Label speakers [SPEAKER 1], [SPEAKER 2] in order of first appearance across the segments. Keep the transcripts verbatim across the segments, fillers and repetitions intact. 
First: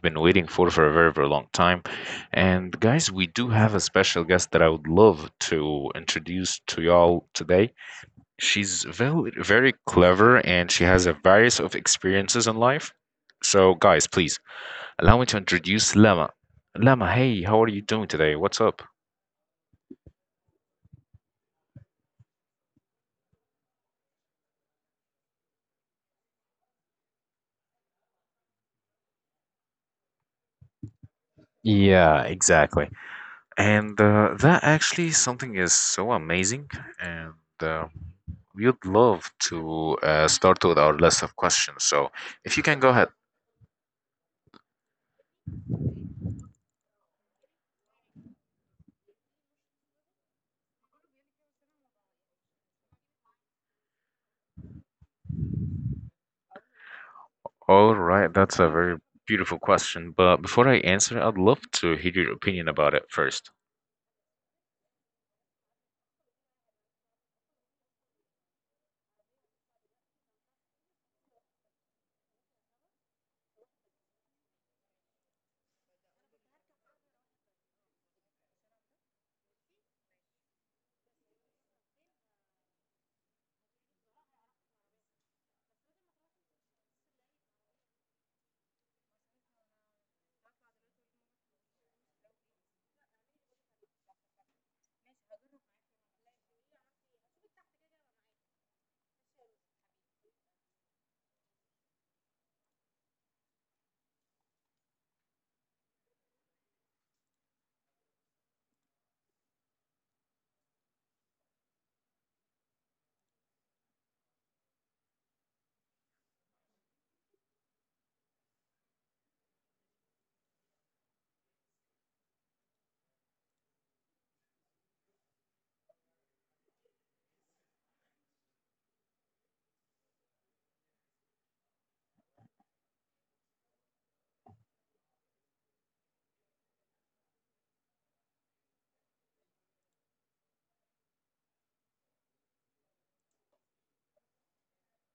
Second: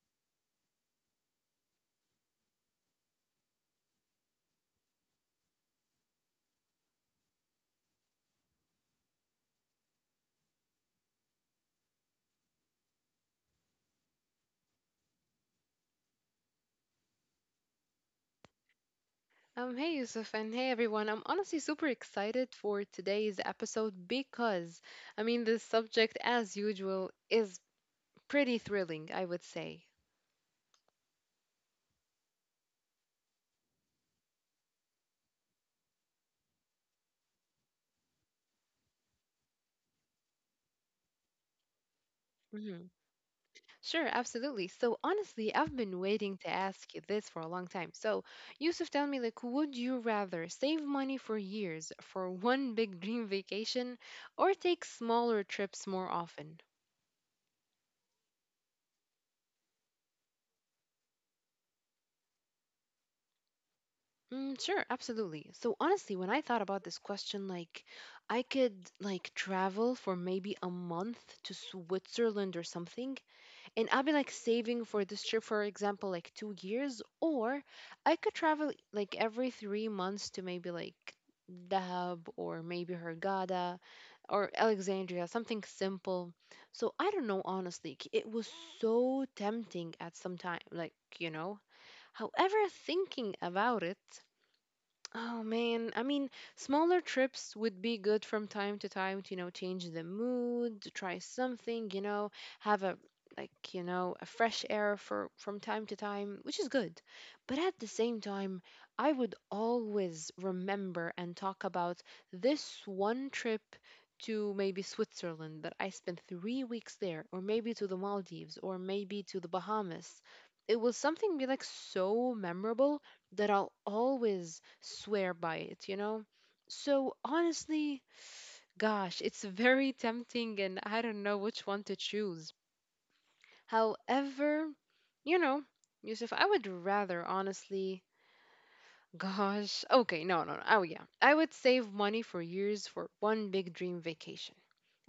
[SPEAKER 1] been waiting for for a very, very long time. And guys, we do have a special guest that I would love to introduce to y'all today. She's very, very clever and she has a various of experiences in life. So, guys, please allow me to introduce Lama. Lama, hey, how are you doing today? What's up?
[SPEAKER 2] Um, hey Yusuf and hey everyone. I'm honestly super excited for today's episode because, I mean, the subject, as usual, is pretty thrilling, I would say.
[SPEAKER 1] Yeah, exactly. And uh, That actually something is so amazing. And uh, We would love to uh, start with our list of questions. So if you can
[SPEAKER 2] Hmm,
[SPEAKER 1] go ahead.
[SPEAKER 2] sure, absolutely. So, honestly, I've been waiting to ask you this for a long time. So, Yusuf, tell me, like, would you rather save money for years for one big dream vacation or take smaller trips more often?
[SPEAKER 1] All right, that's a very beautiful question. But before I answer, I'd love to hear your opinion about it first.
[SPEAKER 2] Mm, sure, absolutely. So honestly, when I thought about this question, like I could like travel for maybe a month to Switzerland or something, and I'll be like saving for this trip, for example, like two years, or I could travel like every three months to maybe like Dahab or maybe Hurghada or Alexandria, something simple. So I don't know, honestly. k- It was so tempting at some time, like, you know. However, thinking about it, oh man, I mean, smaller trips would be good from time to time to, you know, change the mood, to try something, you know, have a like, you know, a fresh air for from time to time, which is good. But at the same time, I would always remember and talk about this one trip to maybe Switzerland that I spent three weeks there, or maybe to the Maldives, or maybe to the Bahamas. It was something like so memorable that I'll always swear by it, you know? So honestly, gosh, it's very tempting and I don't know which one to choose. However, you know, Yusuf, I would rather honestly, gosh, okay, no, no, no. Oh, yeah. I would save money for years for one big dream vacation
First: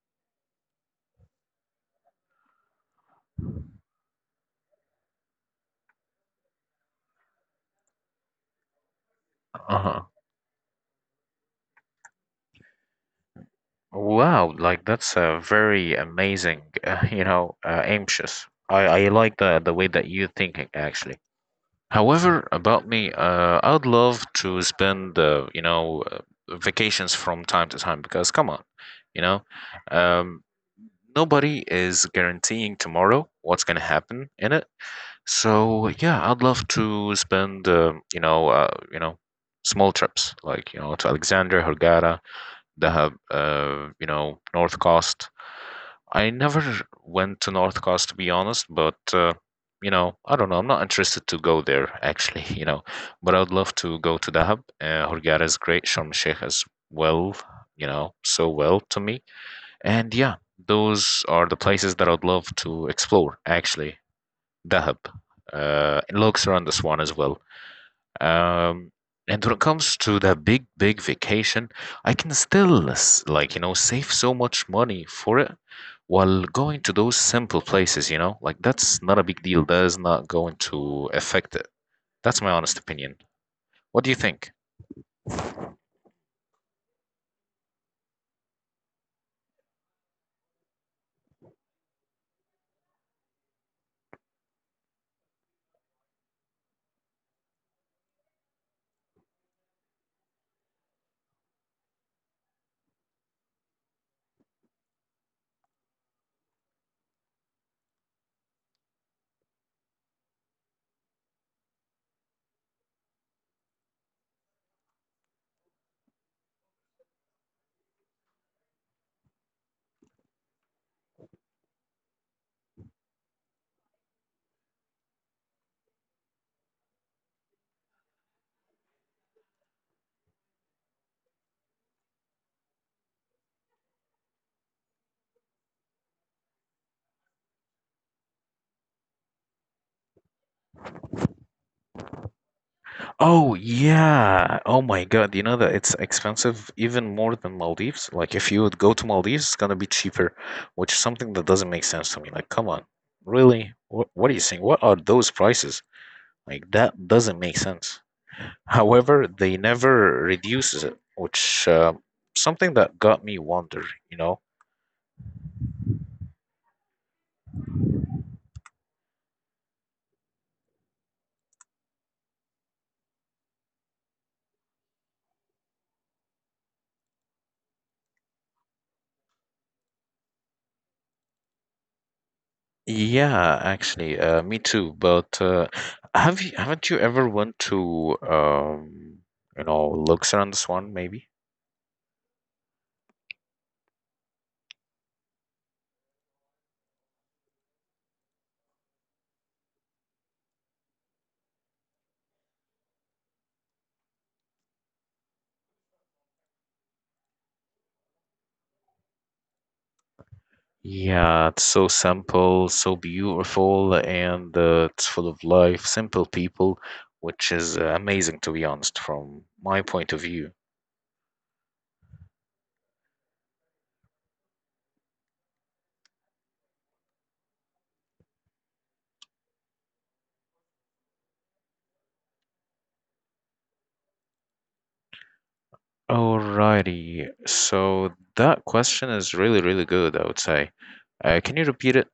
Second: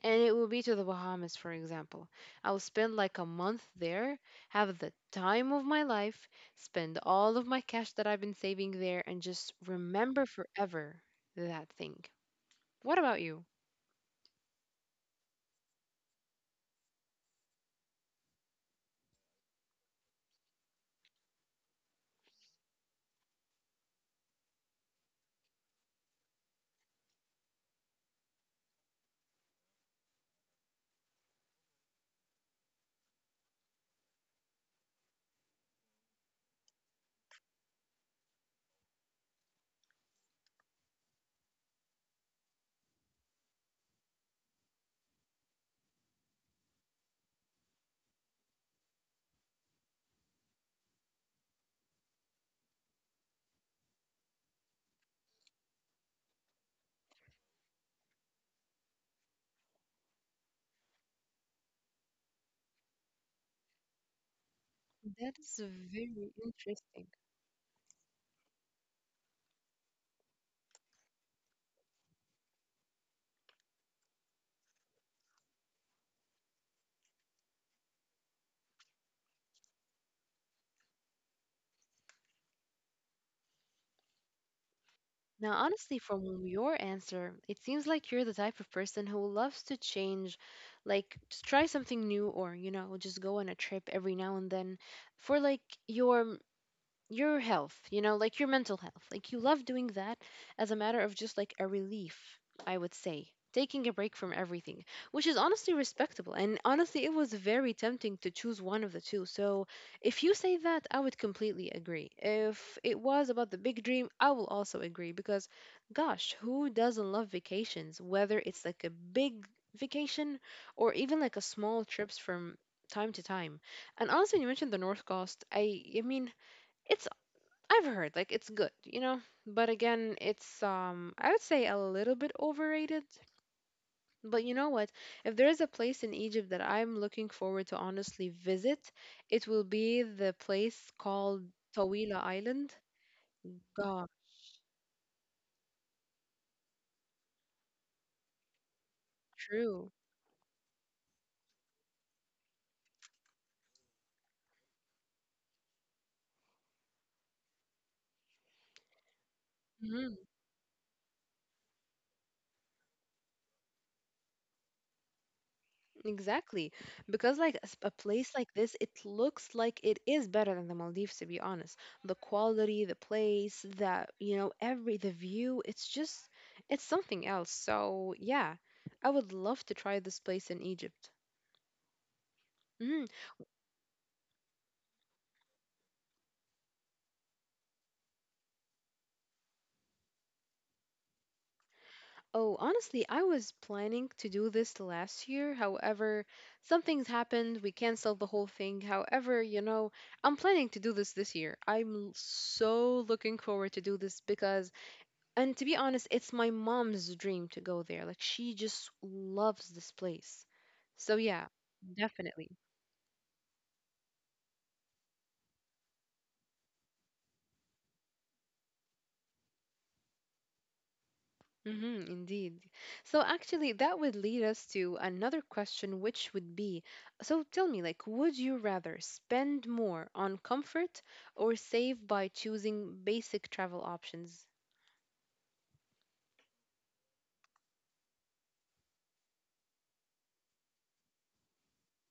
[SPEAKER 2] and it will be to the Bahamas, for example. I will spend like a month there, have the time of my life, spend all of my cash that I've been saving there, and just
[SPEAKER 1] Uh-huh.
[SPEAKER 2] remember forever that thing. What about you?
[SPEAKER 1] Wow, like that's a very amazing, uh, you know, uh, anxious. I, I like the the way that you're thinking actually. However, about me, uh, I'd love to spend, uh, you know, uh, vacations from time to time because come on, you know, um, nobody is guaranteeing tomorrow what's going to happen in it. So yeah, I'd love to spend um, you know uh, you know small trips, like, you know, to Alexander, Hurghada, Dahab, uh, you know, North Coast. I never went to North Coast, to be honest, but uh, you know, I don't know, I'm not interested to go there actually you know. But I'd love to go to Dahab. Uh, hurghada is great, Sharm El Sheikh as well, you know, so well to me. And yeah, those are the places that I'd love to explore, actually. Dahab,
[SPEAKER 2] That is
[SPEAKER 1] uh, and
[SPEAKER 2] very
[SPEAKER 1] Luxor and the Swan
[SPEAKER 2] interesting.
[SPEAKER 1] as well. Um, and when it comes to the big, big vacation, I can still, s- like, you know, save so much money for it while going to those simple places, you know? Like, that's not a big deal. That is not going to affect it. That's my honest opinion. What do you think?
[SPEAKER 2] Now, honestly, from your answer, it seems like you're the type of person who loves to change, like just try something new or, you know, just go on a trip every now and then for like your your health, you know, like your mental health. Like you love doing that as a matter of just like a relief, I would say. Taking a break from everything, which is honestly respectable. And honestly, it was very tempting to choose one of the two. So if you say that, I would completely agree. If it was about the big dream, I will also agree because, gosh, who doesn't love vacations? Whether it's like a big vacation or even like a small trips from time to time. And honestly, when you mentioned the North Coast, I, I mean, it's I've heard like it's good, you know, but again, it's um I would say a little bit overrated. But you know what? If there is a place in Egypt that I'm looking forward to honestly visit, it will be the place called Tawila Island.
[SPEAKER 1] Oh
[SPEAKER 2] God,
[SPEAKER 1] yeah. Oh my God. You know that it's expensive even more than Maldives. Like if you would go to Maldives, it's gonna be
[SPEAKER 2] true.
[SPEAKER 1] cheaper, which is something that doesn't make sense to me. Like, come on. Really? What what are you saying? What are those prices? Like that doesn't make sense. However, they never reduces it, which uh, something that got me wonder, you know?
[SPEAKER 2] Exactly. Because like a s- a place like this, it looks like it is better than the Maldives, to be honest. The quality, the place, the, you know, every, the view, it's just, it's something else. So yeah, I would love to try this place in Egypt. Mm.
[SPEAKER 1] Yeah, actually, uh, me too. But uh, have you, haven't you ever went to um, you know, Luxor and Swan maybe?
[SPEAKER 2] Oh, honestly, I was planning to do this last year. However, some things happened. We canceled the whole thing. However, you know, I'm planning to do this this year. I'm so looking forward to do this. Because And to be honest, it's my mom's dream to go there. Like she just loves this place. So yeah,
[SPEAKER 1] Yeah, it's so
[SPEAKER 2] definitely.
[SPEAKER 1] simple, so beautiful, and uh, it's full of life, simple people, which is uh, amazing, to be honest, from my point of view.
[SPEAKER 2] Hmm, indeed. So actually, that would lead us to another question, which would be, so tell me, like, would you rather spend more on comfort or save by choosing basic travel options?
[SPEAKER 1] Alrighty, so that question is really, really good, I would say. Uh, can you repeat it?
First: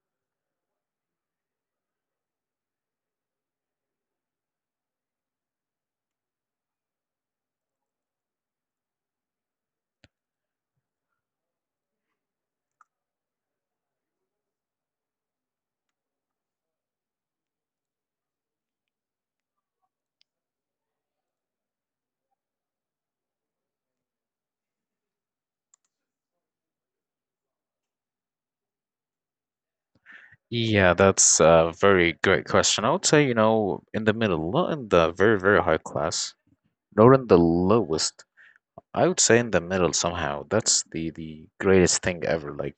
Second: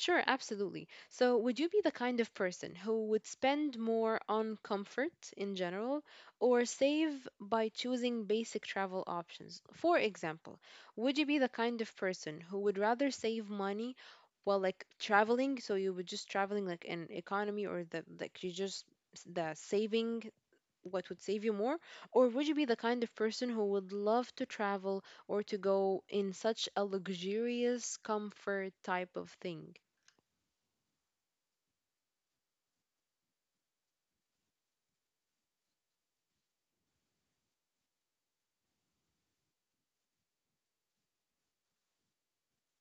[SPEAKER 2] Sure, absolutely. So, would you be the kind of person who would spend more on comfort in general or save by choosing basic travel options? For example, would you be the kind of person who would rather save money while like traveling? So, you would just traveling like an economy or the like you just s- the saving, what would save you more? Or would you be the kind of person who would love to travel or to go in such a luxurious comfort type of thing?
[SPEAKER 1] Yeah, that's a very great question. I would say, you know, in the middle, not in the very, very high class. Nor in the lowest. I would say in the middle somehow. That's the the greatest thing ever. Like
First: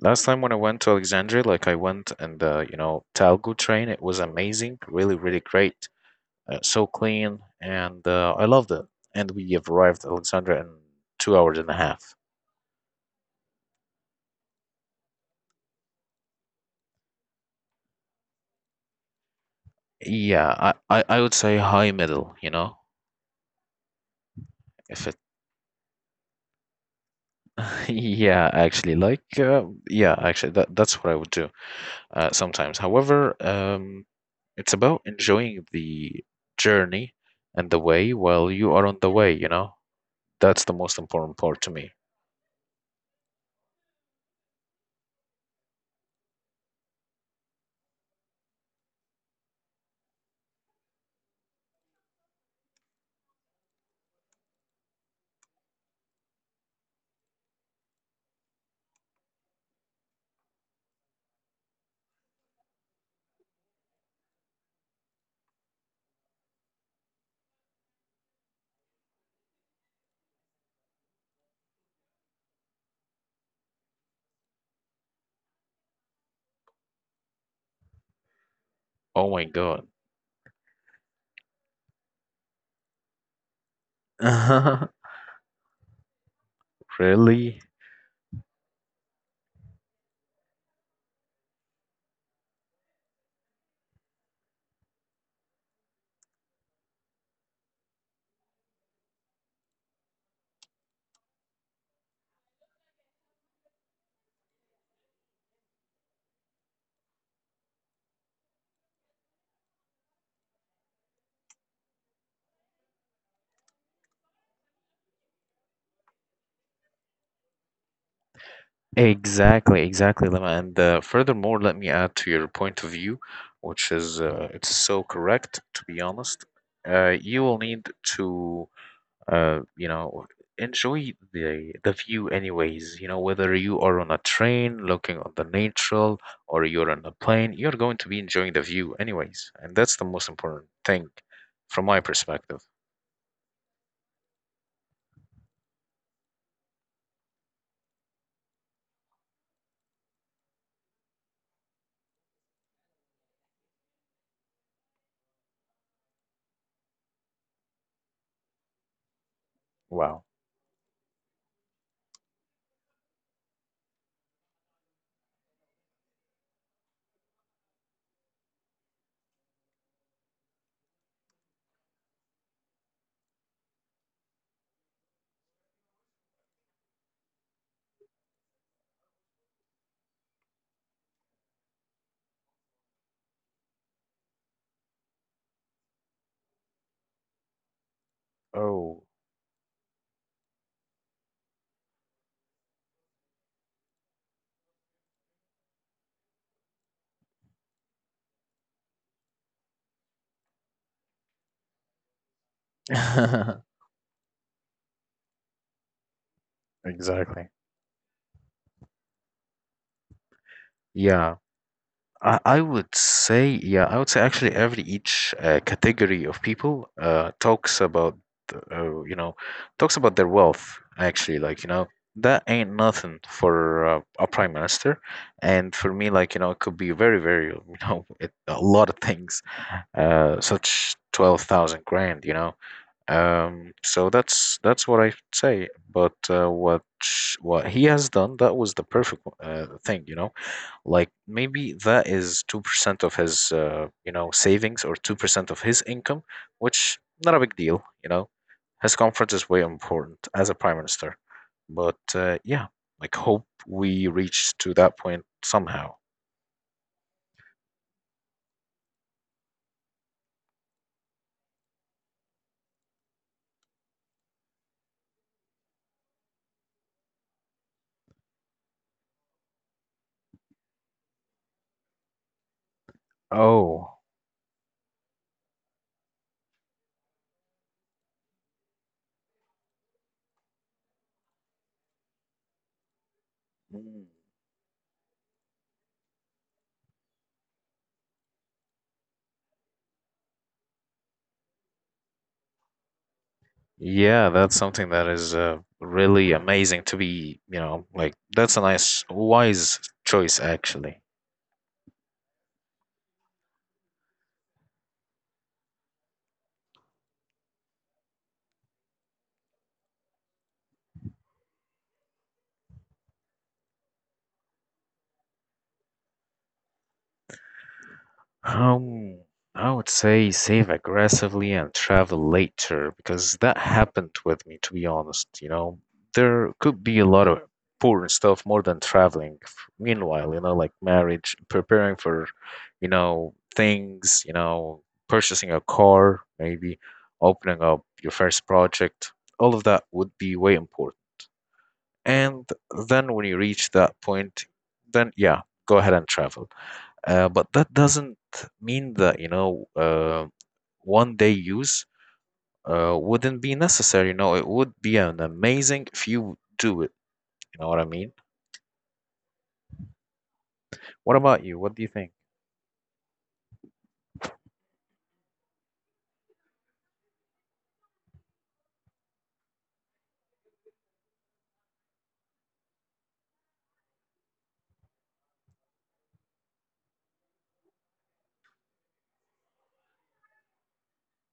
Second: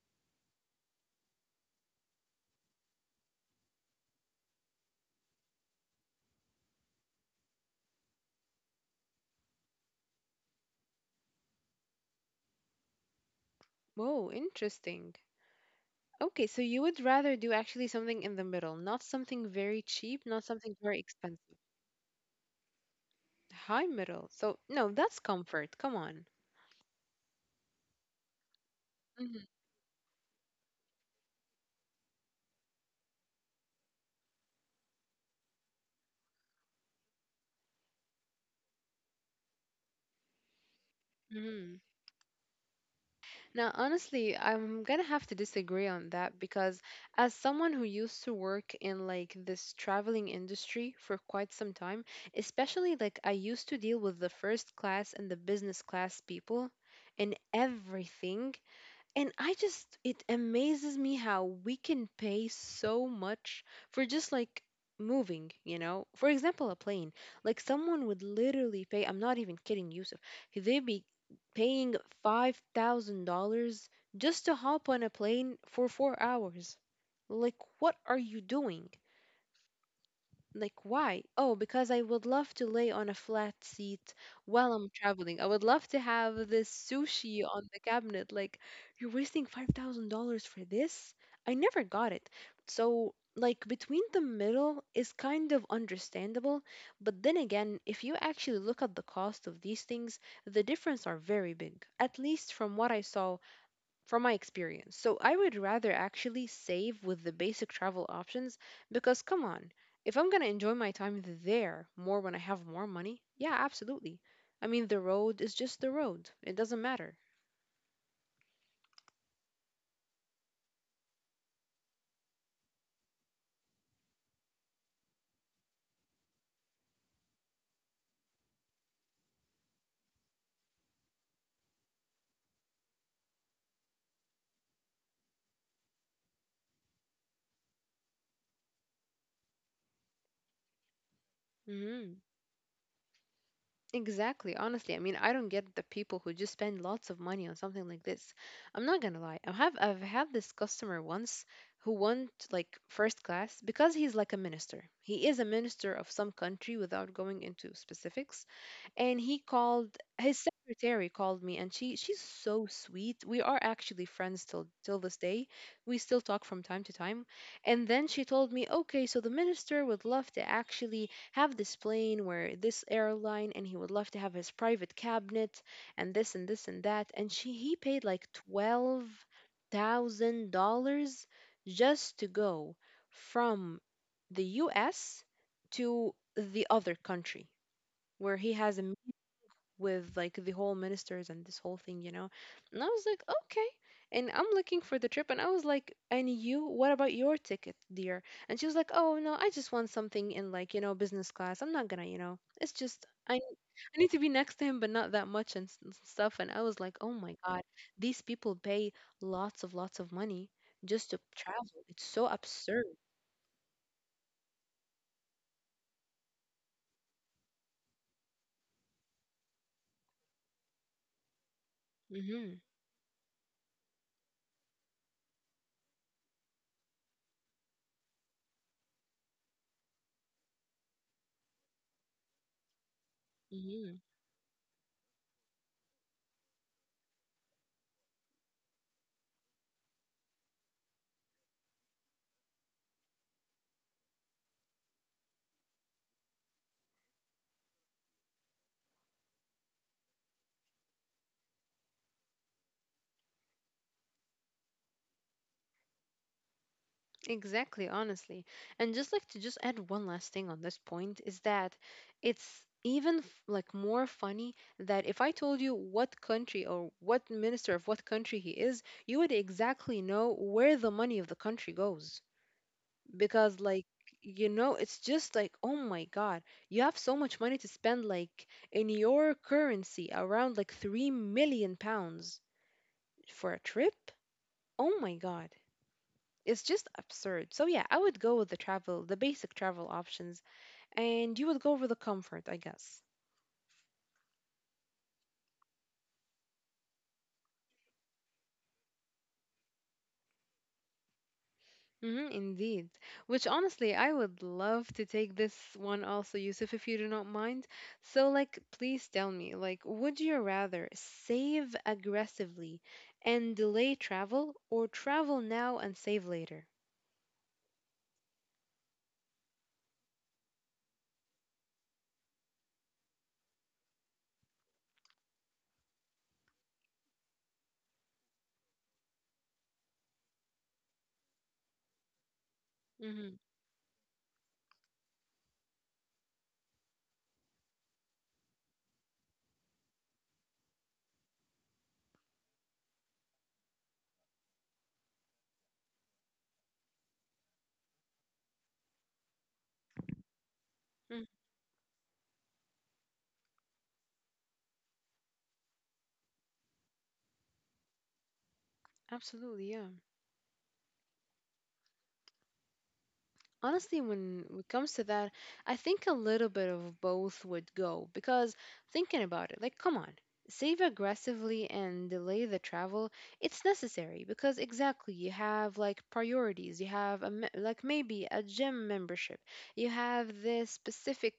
[SPEAKER 1] last time when I went to Alexandria, like I went in the, you know, Talgo train. It was amazing, really, really great. Uh, so clean, and uh, I loved it. And we have arrived at Alexandria in two hours and a half.
[SPEAKER 2] Whoa, interesting. Okay, so you would rather do actually something in the middle, not something very cheap, not
[SPEAKER 1] Yeah, I,
[SPEAKER 2] something very
[SPEAKER 1] I, I would
[SPEAKER 2] expensive.
[SPEAKER 1] say high middle, you know,
[SPEAKER 2] High middle. So, no,
[SPEAKER 1] if it
[SPEAKER 2] that's comfort. Come on.
[SPEAKER 1] yeah, actually, like,
[SPEAKER 2] Mhm,
[SPEAKER 1] uh, yeah, actually, that that's what I would do uh, sometimes. However, um, it's about enjoying the journey and the way while you are on the way, you know? That's the most important part to
[SPEAKER 2] mhm.
[SPEAKER 1] me.
[SPEAKER 2] Now, honestly, I'm gonna have to disagree on that because, as someone who used to work in like this traveling industry for quite some time, especially like I used to deal with the first class and the business class people in everything, and I just, it amazes me how we can pay so much for just like moving, you know? For example, a plane. Like someone would literally pay, I'm not even kidding, Yusuf, they'd be paying five thousand dollars just to hop on a plane for four hours. Like, what are you doing?
[SPEAKER 1] Oh my God.
[SPEAKER 2] Like, why? Oh, because I would love to lay on a flat seat while I'm traveling. I would love to have this sushi
[SPEAKER 1] Really?
[SPEAKER 2] on the cabinet. Like, you're wasting five thousand dollars for this? I never got it. So, like, between the middle is kind of understandable, but then again, if you actually look at the cost of these things, the difference are very big, at least from what I saw from my experience. So I would rather actually save with the basic travel options because, come on, if I'm going to enjoy my time there more when I have more money, yeah, absolutely. I mean, the road is just the road, it doesn't matter.
[SPEAKER 1] Exactly, exactly, Lama. And uh, furthermore, let me add to your point of view, which is uh, it's so correct, to be honest. Uh, you will need to uh you know enjoy the the view anyways, you know, whether you are on a train looking on the natural, or you're on a plane, you're going to be enjoying the view anyways. And that's the most important thing from my
[SPEAKER 2] Mhm.
[SPEAKER 1] perspective.
[SPEAKER 2] Exactly. Honestly, I mean, I don't get the people who just spend lots of money on something like this. I'm not gonna lie. I have I've had this customer once who went like first class because he's like a minister. He is a minister of some country without going into specifics. And he called
[SPEAKER 1] Wow.
[SPEAKER 2] his secretary called me, and she she's so sweet. We are actually friends till till this day. We still talk from time to time. And then she told me, "Okay, so the minister would love to actually have this plane where this airline, and he would love to have his private cabinet and this and this and that, and she he paid like twelve thousand dollars just to go from the U S to the other country where he has a
[SPEAKER 1] Oh.
[SPEAKER 2] with like the whole ministers and this whole thing, you know. And I was like, okay. And I'm looking for the trip, and I was like, and you, what about your ticket, dear? And she was like, oh no, I just want something in like you know business class. I'm not gonna, you know, it's just I I need to be next to him, but not that much and s- s- stuff. And I was like, oh my
[SPEAKER 1] Exactly.
[SPEAKER 2] god, these people pay lots of lots of money just to
[SPEAKER 1] Yeah,
[SPEAKER 2] travel. It's so
[SPEAKER 1] I, I
[SPEAKER 2] absurd.
[SPEAKER 1] would say, yeah, I would say actually every each uh, category of people uh, talks about, uh, you know, talks about their wealth, actually. Like, you know, that
[SPEAKER 2] Mm-hmm.
[SPEAKER 1] ain't nothing for uh, a prime minister. And for me, like, you know, it could be very, very, you know, it, a lot of things, uh, such twelve thousand grand, you know. Um,
[SPEAKER 2] Mm-hmm.
[SPEAKER 1] so that's that's what I say. But uh, what sh- what he has done, that was the perfect uh, thing, you know. Like maybe that is two percent of his uh, you know, savings, or two percent of his income, which not a big deal, you know. His comfort is way important as a prime minister. But uh, yeah, like hope we reach to that point somehow.
[SPEAKER 2] Exactly, honestly. And just like to just add one last thing on this point is that it's even f- like more funny that if I told you what country or what minister of what country he is, you would exactly know where the money of the country goes. Because like
[SPEAKER 1] Oh.
[SPEAKER 2] you know, it's just like, oh my God, you have so much money to spend like in your currency around like three million pounds for a trip.
[SPEAKER 1] Mm.
[SPEAKER 2] Oh my God. It's just absurd. So yeah, I would go with the travel, the basic travel options, and you would go for the comfort, I guess.
[SPEAKER 1] Yeah, that's something that is uh, really amazing to be, you know, like that's a nice, wise choice, actually.
[SPEAKER 2] Hmm, indeed. Which honestly, I would love to take this one also, Yusuf, if you do not mind. So like, please tell me, like, would you rather save aggressively and delay travel, or travel now and save later?
[SPEAKER 1] Um, I would say save aggressively and travel later because that happened with me, to be honest. You know, there could be a lot of important stuff more than traveling. f- Meanwhile, you know, like marriage, preparing for, you
[SPEAKER 2] Mm-hmm.
[SPEAKER 1] know, things, you know, purchasing a car, maybe opening up your first project, all of that would be way important. And then when you reach that point, then yeah, go ahead and travel. Uh, but that doesn't mean that, you know, uh, one day use uh, wouldn't be necessary. You know, it would be an amazing if you do it. You know what I mean?
[SPEAKER 2] Absolutely, yeah.
[SPEAKER 1] What about you? What do you think?
[SPEAKER 2] Honestly, when it comes to that, I think a little bit of both would go because thinking about it, like, come on, save aggressively and delay the travel. It's necessary because exactly you have like priorities. You have a, me- like maybe a gym membership. You have this specific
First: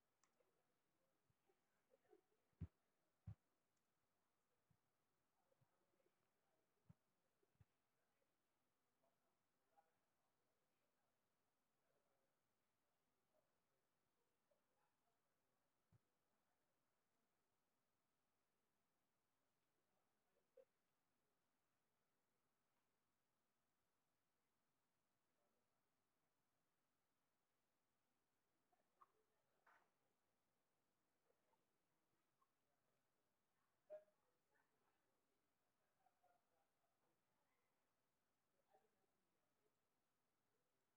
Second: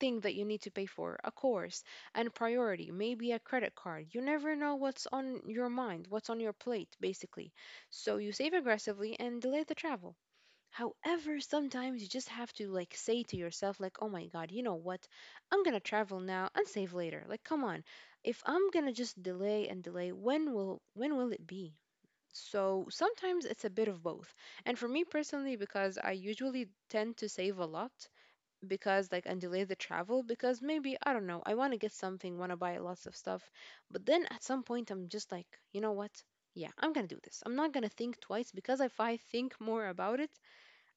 [SPEAKER 2] thing that you need to pay for, a course, and priority, maybe a credit card. You never know what's on your mind, what's on your plate, basically. So you save aggressively and delay the travel. However, sometimes you just have to like say to yourself, like, oh my God, you know what? I'm gonna travel now and save later. Like, come on. If I'm gonna just delay and delay, when will when will it be? So sometimes it's a bit of both. And for me personally, because I usually tend to save a lot because like and delay the travel because maybe I don't know, I want to get something, want to buy lots of stuff, but then at some point I'm just like, you know what? Yeah, I'm gonna do this. I'm not gonna think twice because if I think more about it,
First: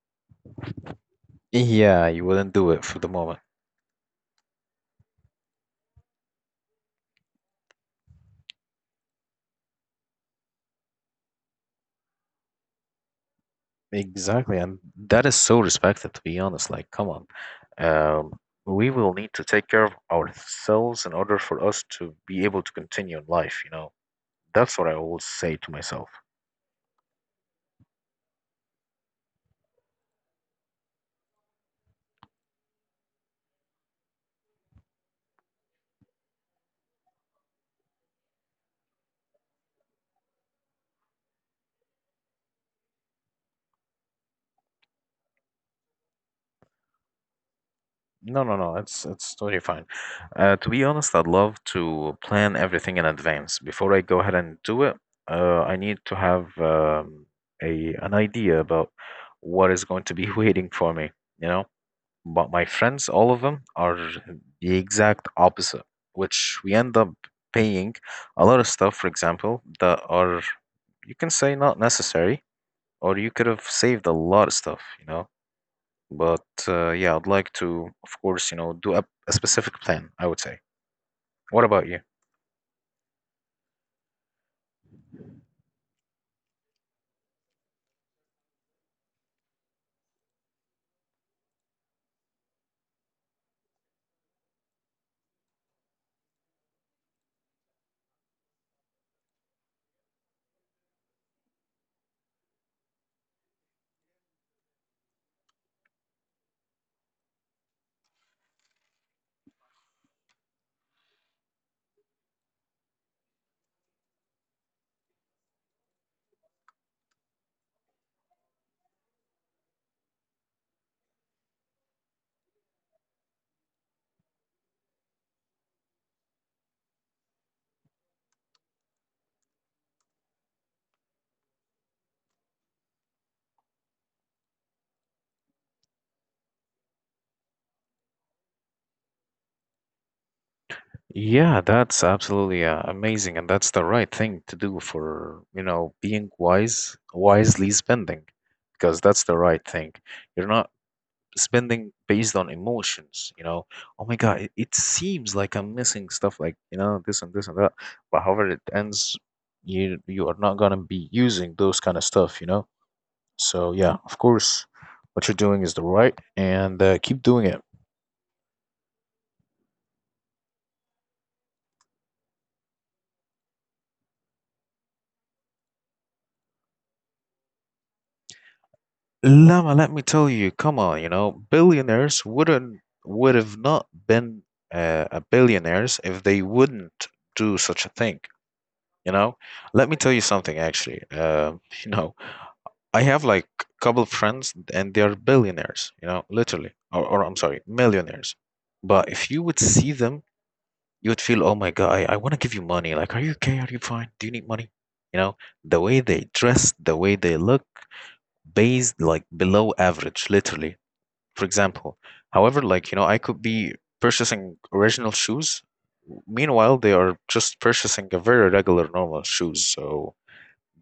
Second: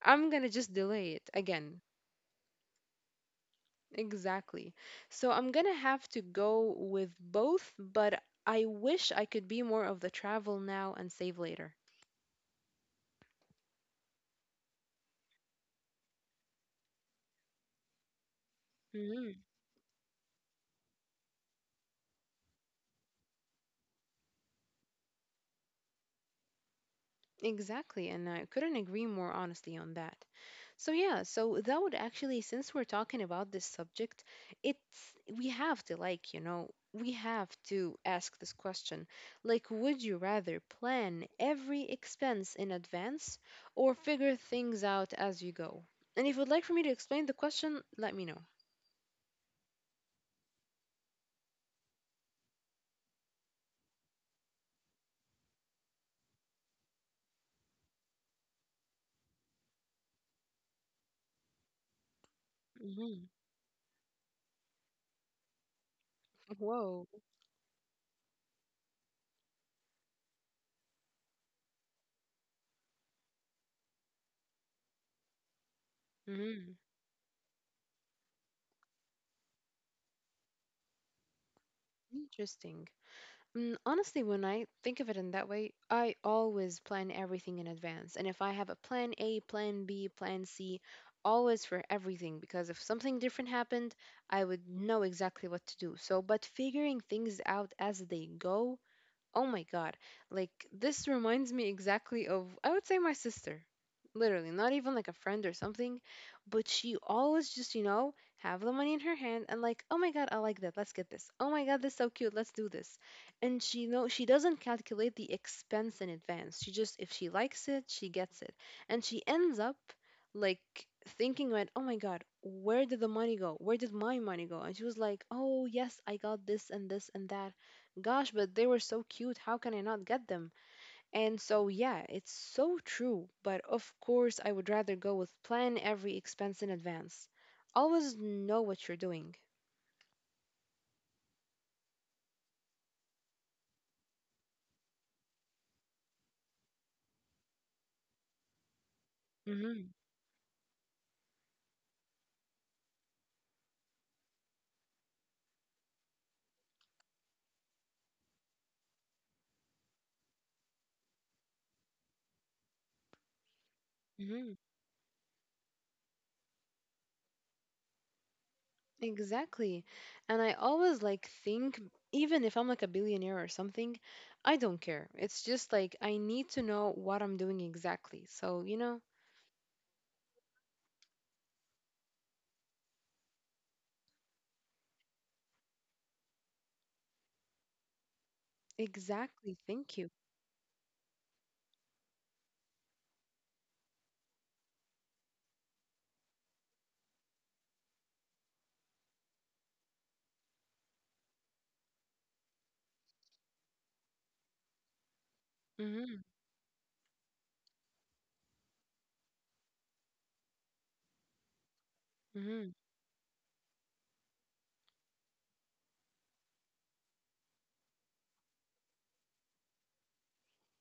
[SPEAKER 2] I'm gonna just delay it again.
[SPEAKER 1] Yeah, you wouldn't do it for the moment.
[SPEAKER 2] Exactly. So I'm gonna have to go with both, but I wish I could be more of the travel now and save later.
[SPEAKER 1] Exactly, and that is so respected, to be honest. Like, come on. Um, we will need
[SPEAKER 2] Mm-hmm.
[SPEAKER 1] to take care of ourselves in order for us to be able to continue in life, you know. That's what I always say to myself.
[SPEAKER 2] Exactly, and I couldn't agree more honestly on that. So yeah, so that would actually, since we're talking about this subject, it's we have to like, you know, we have to ask this question. Like, would you rather plan every expense in advance or figure things out as you go? And if you'd like for me to explain the question, let me
[SPEAKER 1] No,
[SPEAKER 2] know.
[SPEAKER 1] no, no. It's it's totally fine. Uh, to be honest, I'd love to plan everything in advance. Before I go ahead and do it, uh, I need to have um, a an idea about what is going to be waiting for me. You know, but my friends,
[SPEAKER 2] Hmm.
[SPEAKER 1] all of them, are the exact opposite, which we end up
[SPEAKER 2] Whoa.
[SPEAKER 1] paying a lot of stuff, for example, that are you can say not necessary, or you could have saved a lot of stuff. You know, but
[SPEAKER 2] Hmm.
[SPEAKER 1] uh, yeah, I'd like to, of course, you know, do a, a specific plan, I would say. What about you?
[SPEAKER 2] Interesting. Mm, Honestly, when I think of it in that way, I always plan everything in advance. And if I have a plan A, plan B, plan C, always for everything, because if something different happened, I would know exactly what to do. So, but figuring things out as they go, oh my God. Like, this reminds me exactly of, I would say, my sister. Literally, not even like a friend or something, but she always just, you know, have the money in her hand and like, oh my God, I like that. Let's get this. Oh my God, this is so cute. Let's do this. And she know she doesn't calculate the expense in advance. She just, if she likes it, she gets it. And she ends up like thinking about, oh my God, where did the money go? Where did my money go? And she was like, oh yes, I got this and this and that. Gosh, but they were so cute. How can I not get them? And so, yeah, it's so true. But of course, I would rather go with plan every expense in advance. Always know what you're doing.
[SPEAKER 1] Yeah, that's absolutely uh, amazing, and that's the right thing to do for, you know, being wise, wisely spending, because that's the right
[SPEAKER 2] Mm-hmm.
[SPEAKER 1] thing. You're not spending based on emotions, you know. Oh my God, it, it seems like I'm missing stuff like, you know, this and this and that. But however it ends, you you are not gonna be using those kind of stuff, you know. So yeah, of
[SPEAKER 2] Mm-hmm.
[SPEAKER 1] course, what you're doing is the right, and uh, keep doing it.
[SPEAKER 2] Exactly. And I always like think, even if I'm like a billionaire or something, I don't care. It's just like I need to know what I'm doing exactly. So, you know,
[SPEAKER 1] Lama, let me tell you, come on, you know, billionaires wouldn't would have not been uh, a billionaires if they wouldn't do such a thing. You know,
[SPEAKER 2] exactly.
[SPEAKER 1] let me
[SPEAKER 2] Thank
[SPEAKER 1] tell
[SPEAKER 2] you.
[SPEAKER 1] you something actually. Uh, you know, I have like a couple of friends, and they are billionaires. You know, literally, or, or I'm sorry, millionaires. But if you would see them, you would feel, oh my God, I, I want to give you money. Like, are you okay? Are you fine? Do you need money? You know, the way
[SPEAKER 2] Mm-hmm.
[SPEAKER 1] they dress, the way they look, based like below average, literally. For example, however,
[SPEAKER 2] Mm-hmm.
[SPEAKER 1] like, you know, I could be purchasing original shoes. Meanwhile, they are just purchasing a very regular, normal shoes. So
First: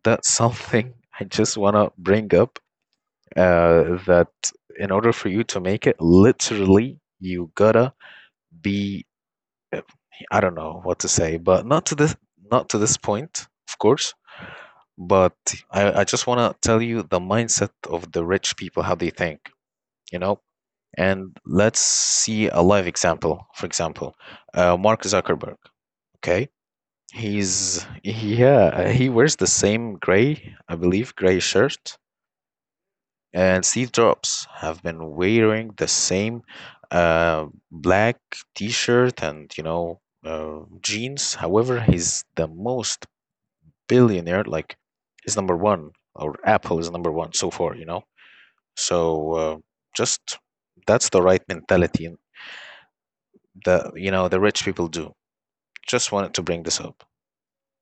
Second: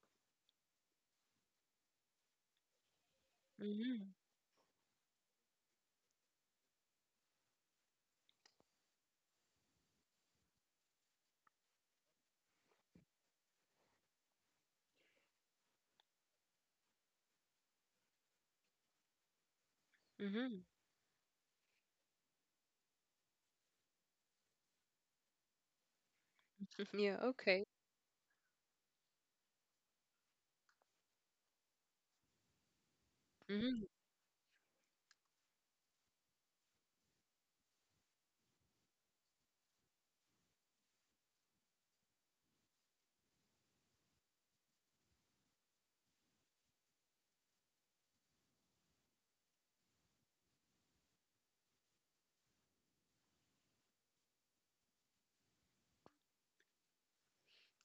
[SPEAKER 1] that's something I just want to bring up uh,
[SPEAKER 2] Mm-hmm.
[SPEAKER 1] that in order for you to make it, literally, you gotta be uh, I don't know what to say, but not to this, not to this point, of course. But I, I just wanna tell you the mindset of the rich people, how they think, you know?
[SPEAKER 2] Mm-hmm.
[SPEAKER 1] And let's see a live example. For example, uh, Mark Zuckerberg, okay?
[SPEAKER 2] Yeah, okay.
[SPEAKER 1] He's, yeah, he wears the same gray, I believe, gray shirt, and
[SPEAKER 2] Mm-hmm.
[SPEAKER 1] Steve Jobs have been wearing the same uh, black T-shirt and, you know, uh, jeans. However, he's the most billionaire. Like he's number one, or Apple is number one so far. You know, so uh, just that's the right mentality that, you know, the rich people do. Just wanted to bring this up.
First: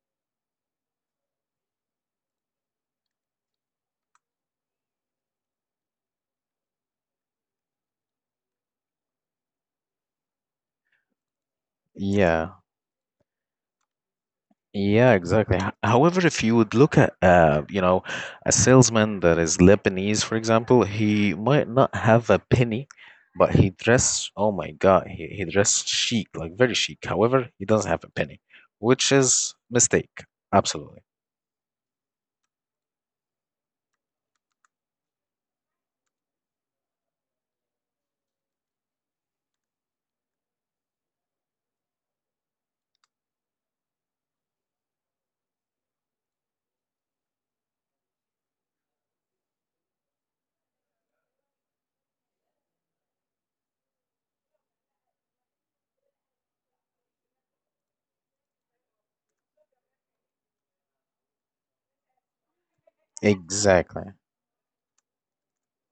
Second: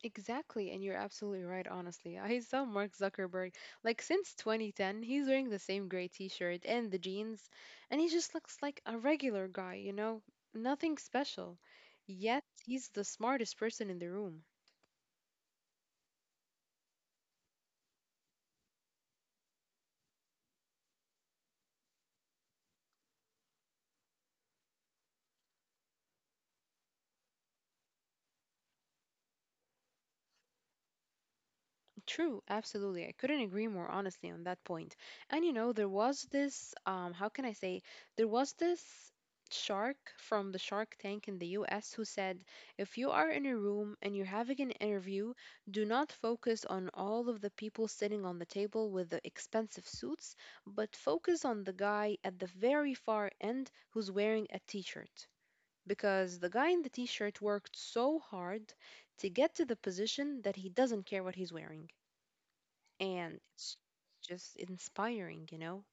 [SPEAKER 2] Exactly, and you're absolutely right, honestly. I saw Mark Zuckerberg, like, since twenty ten, he's wearing the same gray t-shirt and the jeans, and he just looks like a regular guy, you know? Nothing special. Yet,
[SPEAKER 1] Yeah.
[SPEAKER 2] he's the smartest person in the room.
[SPEAKER 1] Yeah, exactly. H- However, if you would look at uh, you know, a salesman that is Lebanese, for example, he might not have a penny, but he dress, oh my God, he, he dressed chic, like very chic. However, he doesn't have a penny, which is mistake. Absolutely.
[SPEAKER 2] True, absolutely. I couldn't agree more honestly on that point. And you know, there was this, um, how can I say, there was this shark from the Shark Tank in the U S who said, "If you are in a room and you're having an interview, do not focus on all of the people sitting on the table with the expensive suits, but focus on the guy at the very far end who's wearing a t-shirt." Because the guy in the t shirt worked so hard to get to the position that he doesn't care what he's wearing, and it's
[SPEAKER 1] Exactly.
[SPEAKER 2] just inspiring, you know?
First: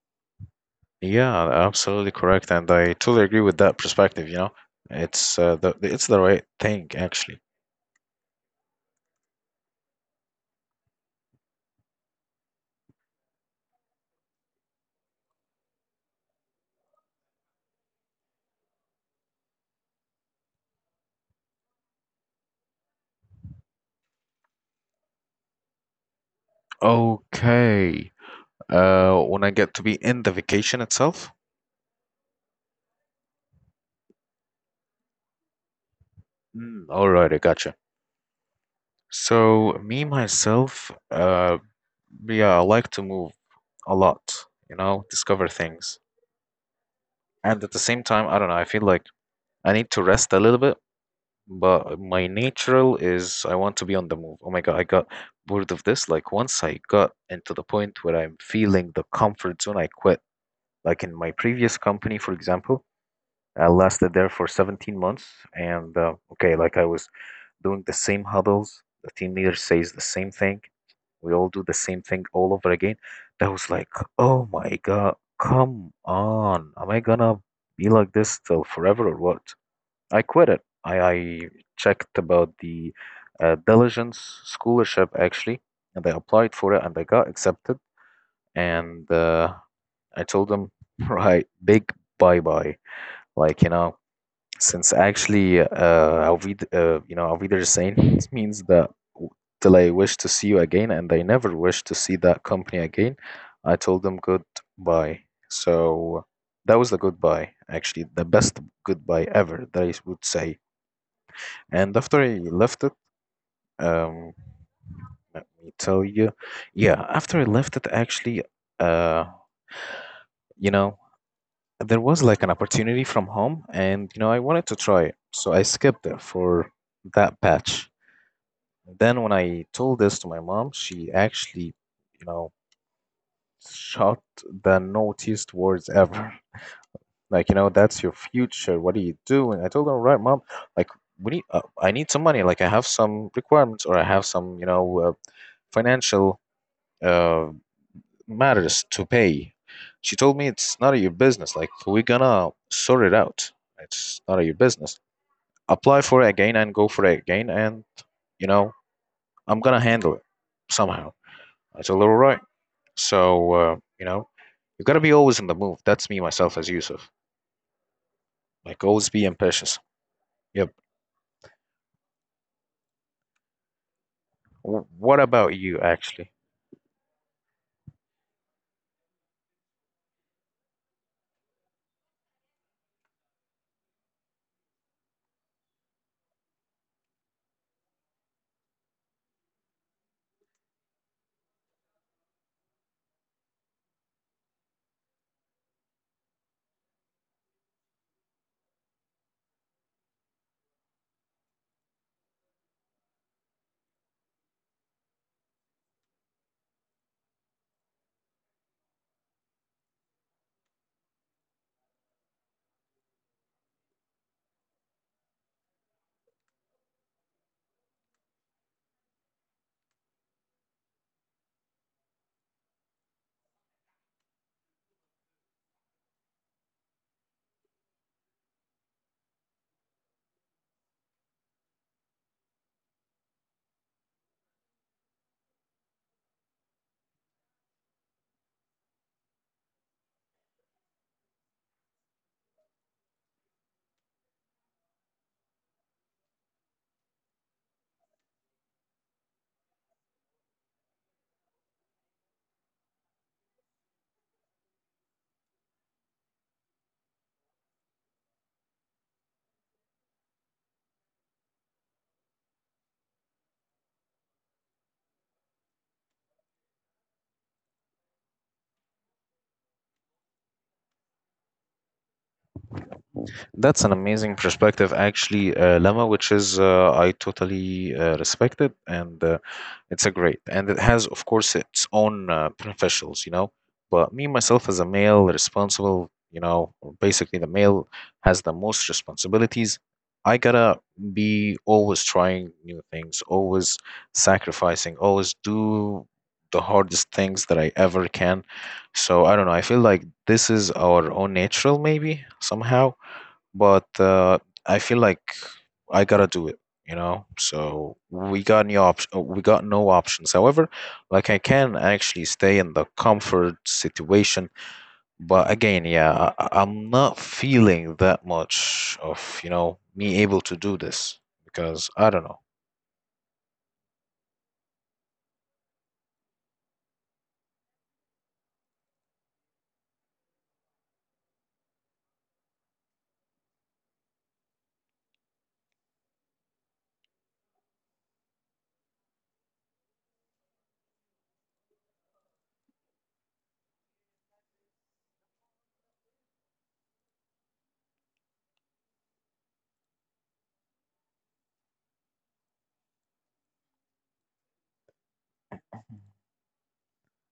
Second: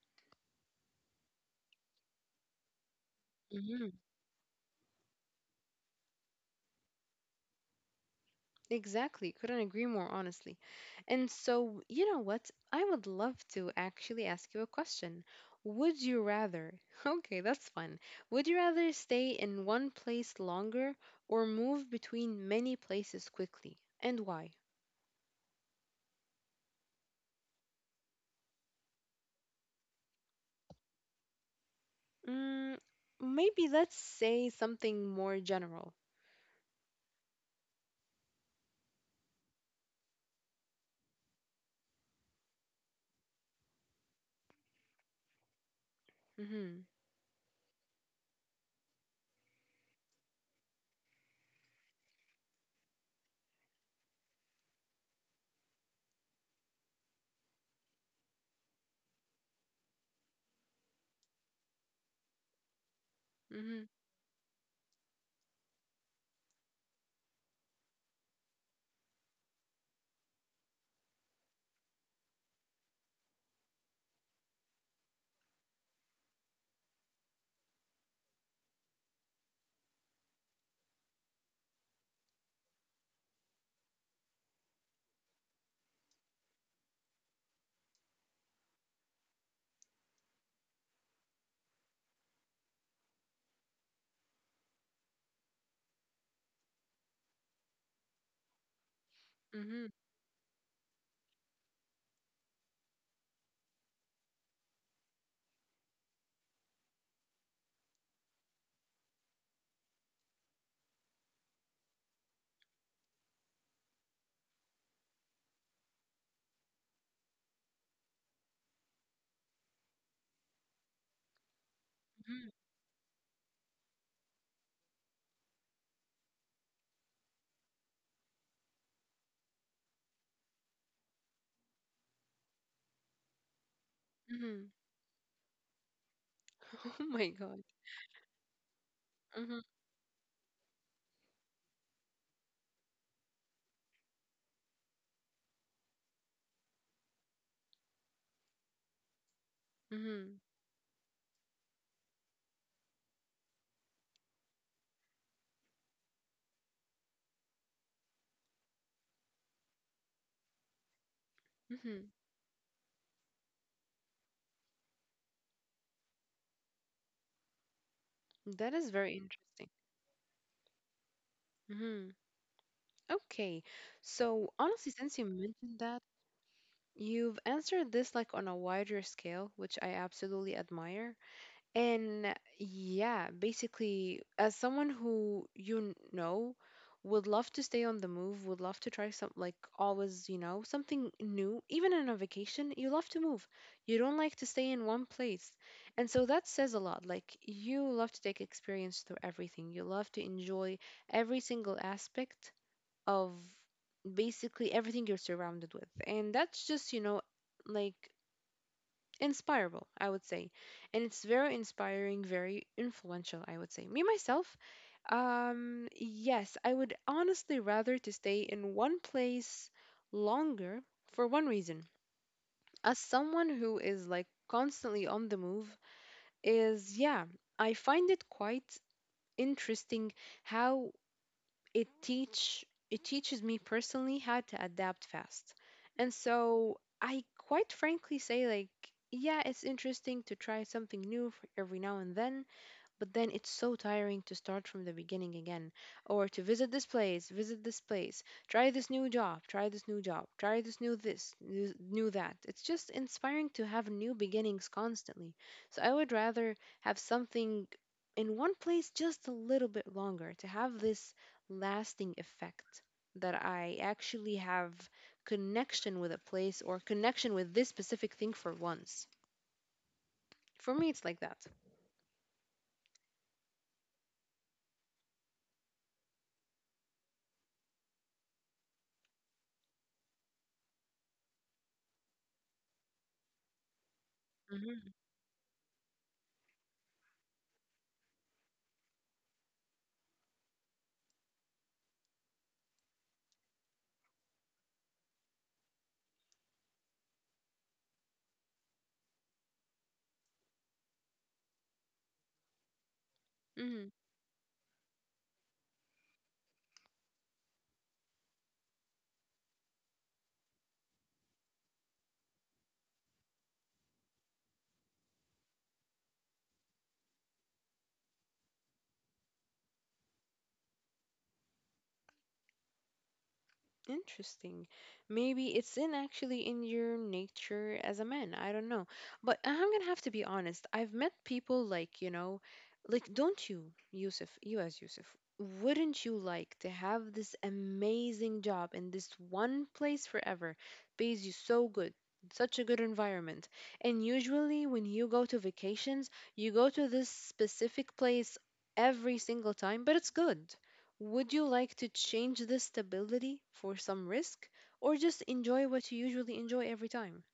[SPEAKER 1] Yeah, absolutely correct, and I totally agree with that
[SPEAKER 2] Hmm.
[SPEAKER 1] perspective, you know. It's uh, the it's the right thing actually.
[SPEAKER 2] Exactly. Couldn't agree more, honestly. And so, you know what? I would love to actually ask you a question. Would you rather, okay, that's fun. Would you rather stay in one place longer or move between many places quickly? And why?
[SPEAKER 1] Okay. Uh, when I get to be in the vacation itself?
[SPEAKER 2] Mm, maybe let's say something more general.
[SPEAKER 1] Mm, all right, I gotcha. So, me myself, uh, yeah, I like to move a lot, you know, discover things.
[SPEAKER 2] Mm-hmm.
[SPEAKER 1] And at the same time, I don't know, I feel like I need to rest a little bit. But my natural is I want to be on the move. Oh my God, I got bored of this. Like once I got into the point where I'm feeling the comfort zone, I quit. Like in my previous company, for example, I
[SPEAKER 2] Mm-hmm.
[SPEAKER 1] lasted there for seventeen months. And uh, okay, like I was doing the same huddles. The team leader says the same thing. We all do the same thing all over again. That was like, oh my God, come on. Am I gonna be like this till forever or what? I quit it. I, I checked about the uh, diligence scholarship actually, and I applied for it and I got accepted. And uh, I told them, right, big bye bye. Like, you know, since actually, uh, Auf Wied- uh, you know, Auf Wiedersehen it means that w- till
[SPEAKER 2] Mm-hmm.
[SPEAKER 1] I wish to see you again, and I never wish to see that company again. I told them goodbye. So that was the goodbye, actually, the best goodbye ever that I would say. And after I left it, um, let me tell you, yeah, after I left it, actually, uh, you know, there was like an opportunity from home, and you know, I wanted to try it, so I skipped it for that batch. Then when I told this to my mom, she actually, you know, shot
[SPEAKER 2] Mm-hmm.
[SPEAKER 1] the naughtiest words ever.
[SPEAKER 2] Oh my
[SPEAKER 1] Like, you
[SPEAKER 2] God.
[SPEAKER 1] know, that's your future. What are you
[SPEAKER 2] Mm-hmm.
[SPEAKER 1] doing? I told her, all right, mom, like, we need, uh, I need some money. Like, I have some requirements, or I have some, you know, uh, financial uh, matters to pay. She
[SPEAKER 2] Mm-hmm.
[SPEAKER 1] told me it's none of your business. Like we're gonna sort it out. It's none of your business. Apply for it again and go for it again, and you know I'm gonna handle it somehow. I told her all right. So uh, you know, you gotta be always in the move. That's me myself as Yusuf.
[SPEAKER 2] That
[SPEAKER 1] Like
[SPEAKER 2] is
[SPEAKER 1] always
[SPEAKER 2] very
[SPEAKER 1] be
[SPEAKER 2] interesting.
[SPEAKER 1] ambitious. Yep.
[SPEAKER 2] Hmm. Okay. So,
[SPEAKER 1] W-
[SPEAKER 2] honestly, since
[SPEAKER 1] what
[SPEAKER 2] you
[SPEAKER 1] about
[SPEAKER 2] mentioned
[SPEAKER 1] you
[SPEAKER 2] that,
[SPEAKER 1] actually?
[SPEAKER 2] you've answered this like on a wider scale, which I absolutely admire. And yeah, basically, as someone who you n- know would love to stay on the move, would love to try some like always, you know, something new, even on a vacation, you love to move. You don't like to stay in one place. And so that says a lot. Like you love to take experience through everything. You love to enjoy every single aspect of basically everything you're surrounded with. And that's just, you know, like inspirable, I would say. And it's very inspiring, very influential, I would say. Me myself, um, yes, I would honestly rather to stay in one place longer for one reason. As someone who is like constantly on the move, is yeah, I find it quite interesting how it teach it teaches me personally how to adapt fast. And so I quite frankly say like yeah, it's interesting to try something new f- every now and then, but then it's so tiring to start from the beginning again or to visit this place, visit this place, try this new job, try this new job, try this new this, new new that. It's just inspiring to have new beginnings constantly. So I would rather have something in one place just a little bit longer to have this lasting effect that I actually have connection with a place or connection with this specific thing for once. For me, it's like that.
[SPEAKER 1] That's an amazing perspective, actually, uh, Lama, which is uh, I totally uh, respect it, and uh, it's a great, and it has, of course, its own uh, professionals, you know. But me myself, as a
[SPEAKER 2] Hmm.
[SPEAKER 1] male, responsible, you know, basically the male has the most responsibilities. I gotta be always trying new things, always sacrificing, always do the hardest things that I ever can. So I don't know. I feel like this is our own natural, maybe somehow, but
[SPEAKER 2] Mhm.
[SPEAKER 1] uh, I feel like I gotta do it, you know. So we got no option. We got no options. However, like I can actually stay in the comfort situation, but again, yeah, I, I- I'm not feeling that much of you know me able to do this because I don't know.
[SPEAKER 2] Interesting. Maybe it's in actually in your nature as a man. I don't know. But I'm gonna have to be honest. I've met people like, you know, like don't you, Yusuf, you as Yusuf, wouldn't you like to have this amazing job in this one place forever? Pays you so good, such a good environment. And usually when you go to vacations, you go to this specific place every single time, but it's good. Would you like to change this stability for some risk or just enjoy what you usually enjoy every time?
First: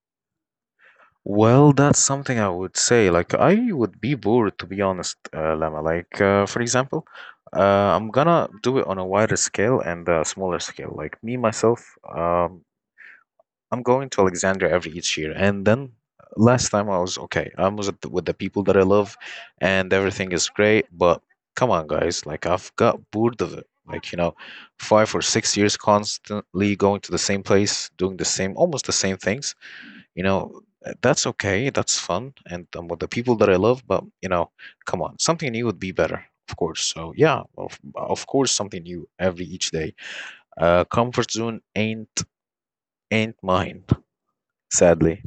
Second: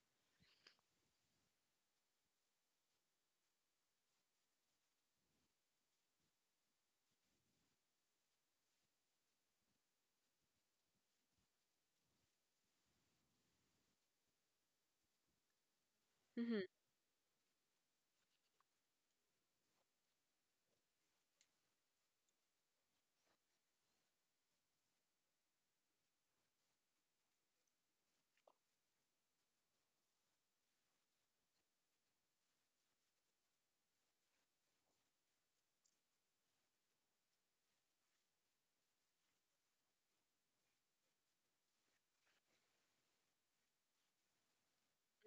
[SPEAKER 1] Well, that's something I would say. Like, I would be bored, to be honest, uh, Lama. Like, uh, for example, uh, I'm gonna do it on a wider scale and a smaller scale. Like, me, myself, um, I'm going to Alexandria every each year. And then
[SPEAKER 2] Mm-hmm.
[SPEAKER 1] last time I was okay. I was at- with the people that I love, and everything is great. But come on, guys. Like, I've got bored of it. Like, you know, five or six years constantly going to the same place, doing the same, almost the same things, you know. Uh, that's okay, that's fun, and I'm with the people that I love, but you know, come on, something new would be better, of course. So yeah, of, of course, something new every each day. Uh, comfort zone ain't ain't mine, sadly.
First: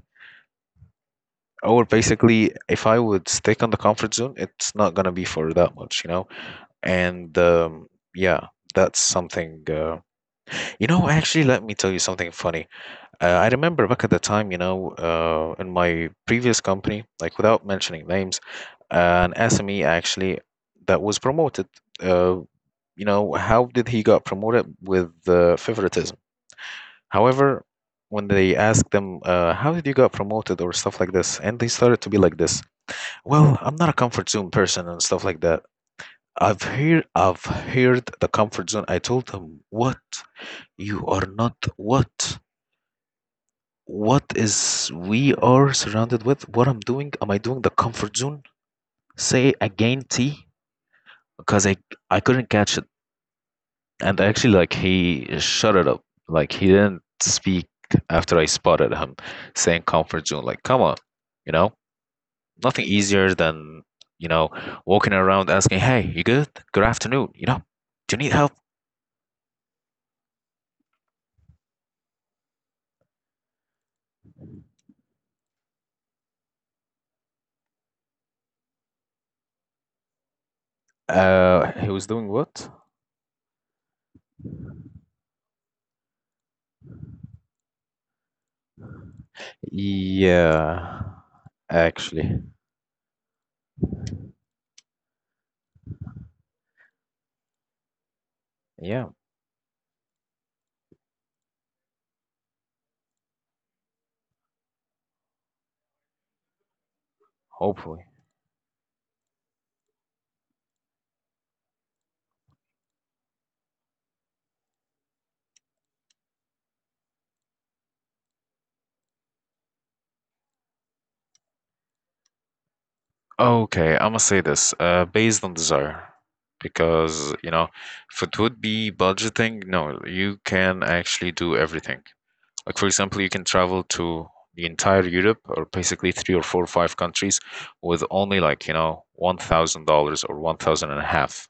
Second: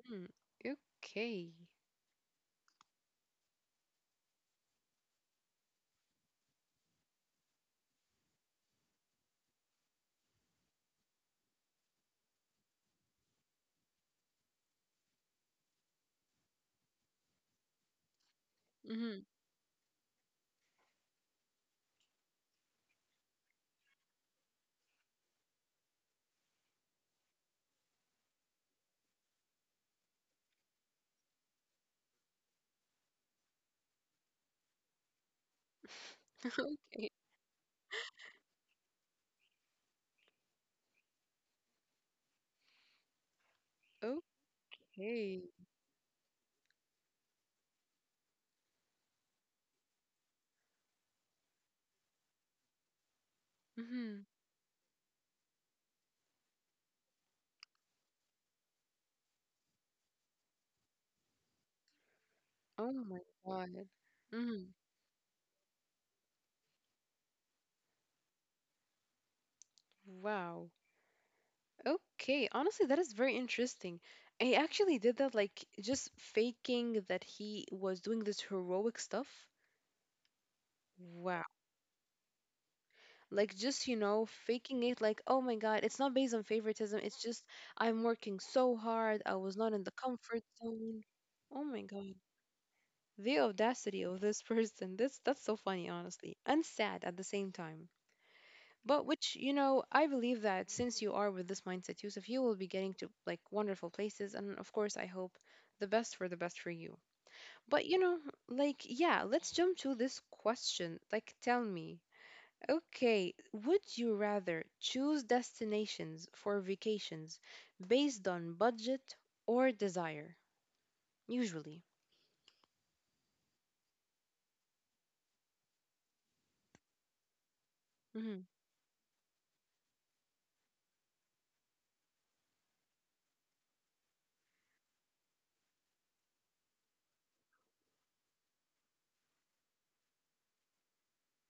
[SPEAKER 2] Okay.
[SPEAKER 1] Or basically if I would stick on the comfort zone, it's not gonna be for that much, you know. And um yeah, that's something. Uh you know, actually, let me tell you something funny. Uh, I remember back at the time, you know, uh, in my previous company, like without mentioning names,
[SPEAKER 2] Mm-hmm.
[SPEAKER 1] an S M E actually that was promoted. Uh, you know, how did he got promoted? With uh, favoritism? However, when they asked them, uh, how did you got promoted or stuff like this, and they started to be like this. Well, I'm not a comfort zone person and stuff like that. I've heard,
[SPEAKER 2] Okay.
[SPEAKER 1] I've heard the comfort zone. I told them, what? You are not what? What is we
[SPEAKER 2] Okay.
[SPEAKER 1] are surrounded with? What I'm doing, am I doing the comfort zone? Say again, t because i i couldn't catch it. And
[SPEAKER 2] Mm-hmm.
[SPEAKER 1] actually like he shut it up, like he didn't speak after I spotted him saying comfort zone. Like come on, you know, nothing
[SPEAKER 2] Oh my
[SPEAKER 1] easier
[SPEAKER 2] God.
[SPEAKER 1] than, you know,
[SPEAKER 2] Mm-hmm.
[SPEAKER 1] walking around asking, hey, you good, good afternoon, you know, do you need help?
[SPEAKER 2] Wow. Okay. Honestly, that is very interesting. He actually did that, like just faking that he was doing this heroic stuff. Wow.
[SPEAKER 1] Uh he was doing what?
[SPEAKER 2] Like just, you know, faking it like, oh my god, it's not based on favoritism, it's just I'm working so hard, I was not in the comfort
[SPEAKER 1] Yeah.
[SPEAKER 2] zone. Oh my god,
[SPEAKER 1] Actually,
[SPEAKER 2] the audacity of this person, this, that's so funny honestly and sad at the same time. But,
[SPEAKER 1] yeah.
[SPEAKER 2] which, you know, I believe that since you are with this mindset, Yusuf, you will be getting to like wonderful places, and of course I hope the best, for the best for you. But, you
[SPEAKER 1] Hopefully.
[SPEAKER 2] know, like, yeah, let's jump to this question, like tell me. Okay, would you rather choose destinations for vacations based on budget or desire? Usually.
[SPEAKER 1] Okay, I'm gonna say this uh, based on desire because, you know, if it
[SPEAKER 2] Hmm.
[SPEAKER 1] would be budgeting, no, you can actually do everything. Like for example, you can travel to the entire Europe or basically three or four or five countries with only like you know one thousand dollars or one thousand and a half.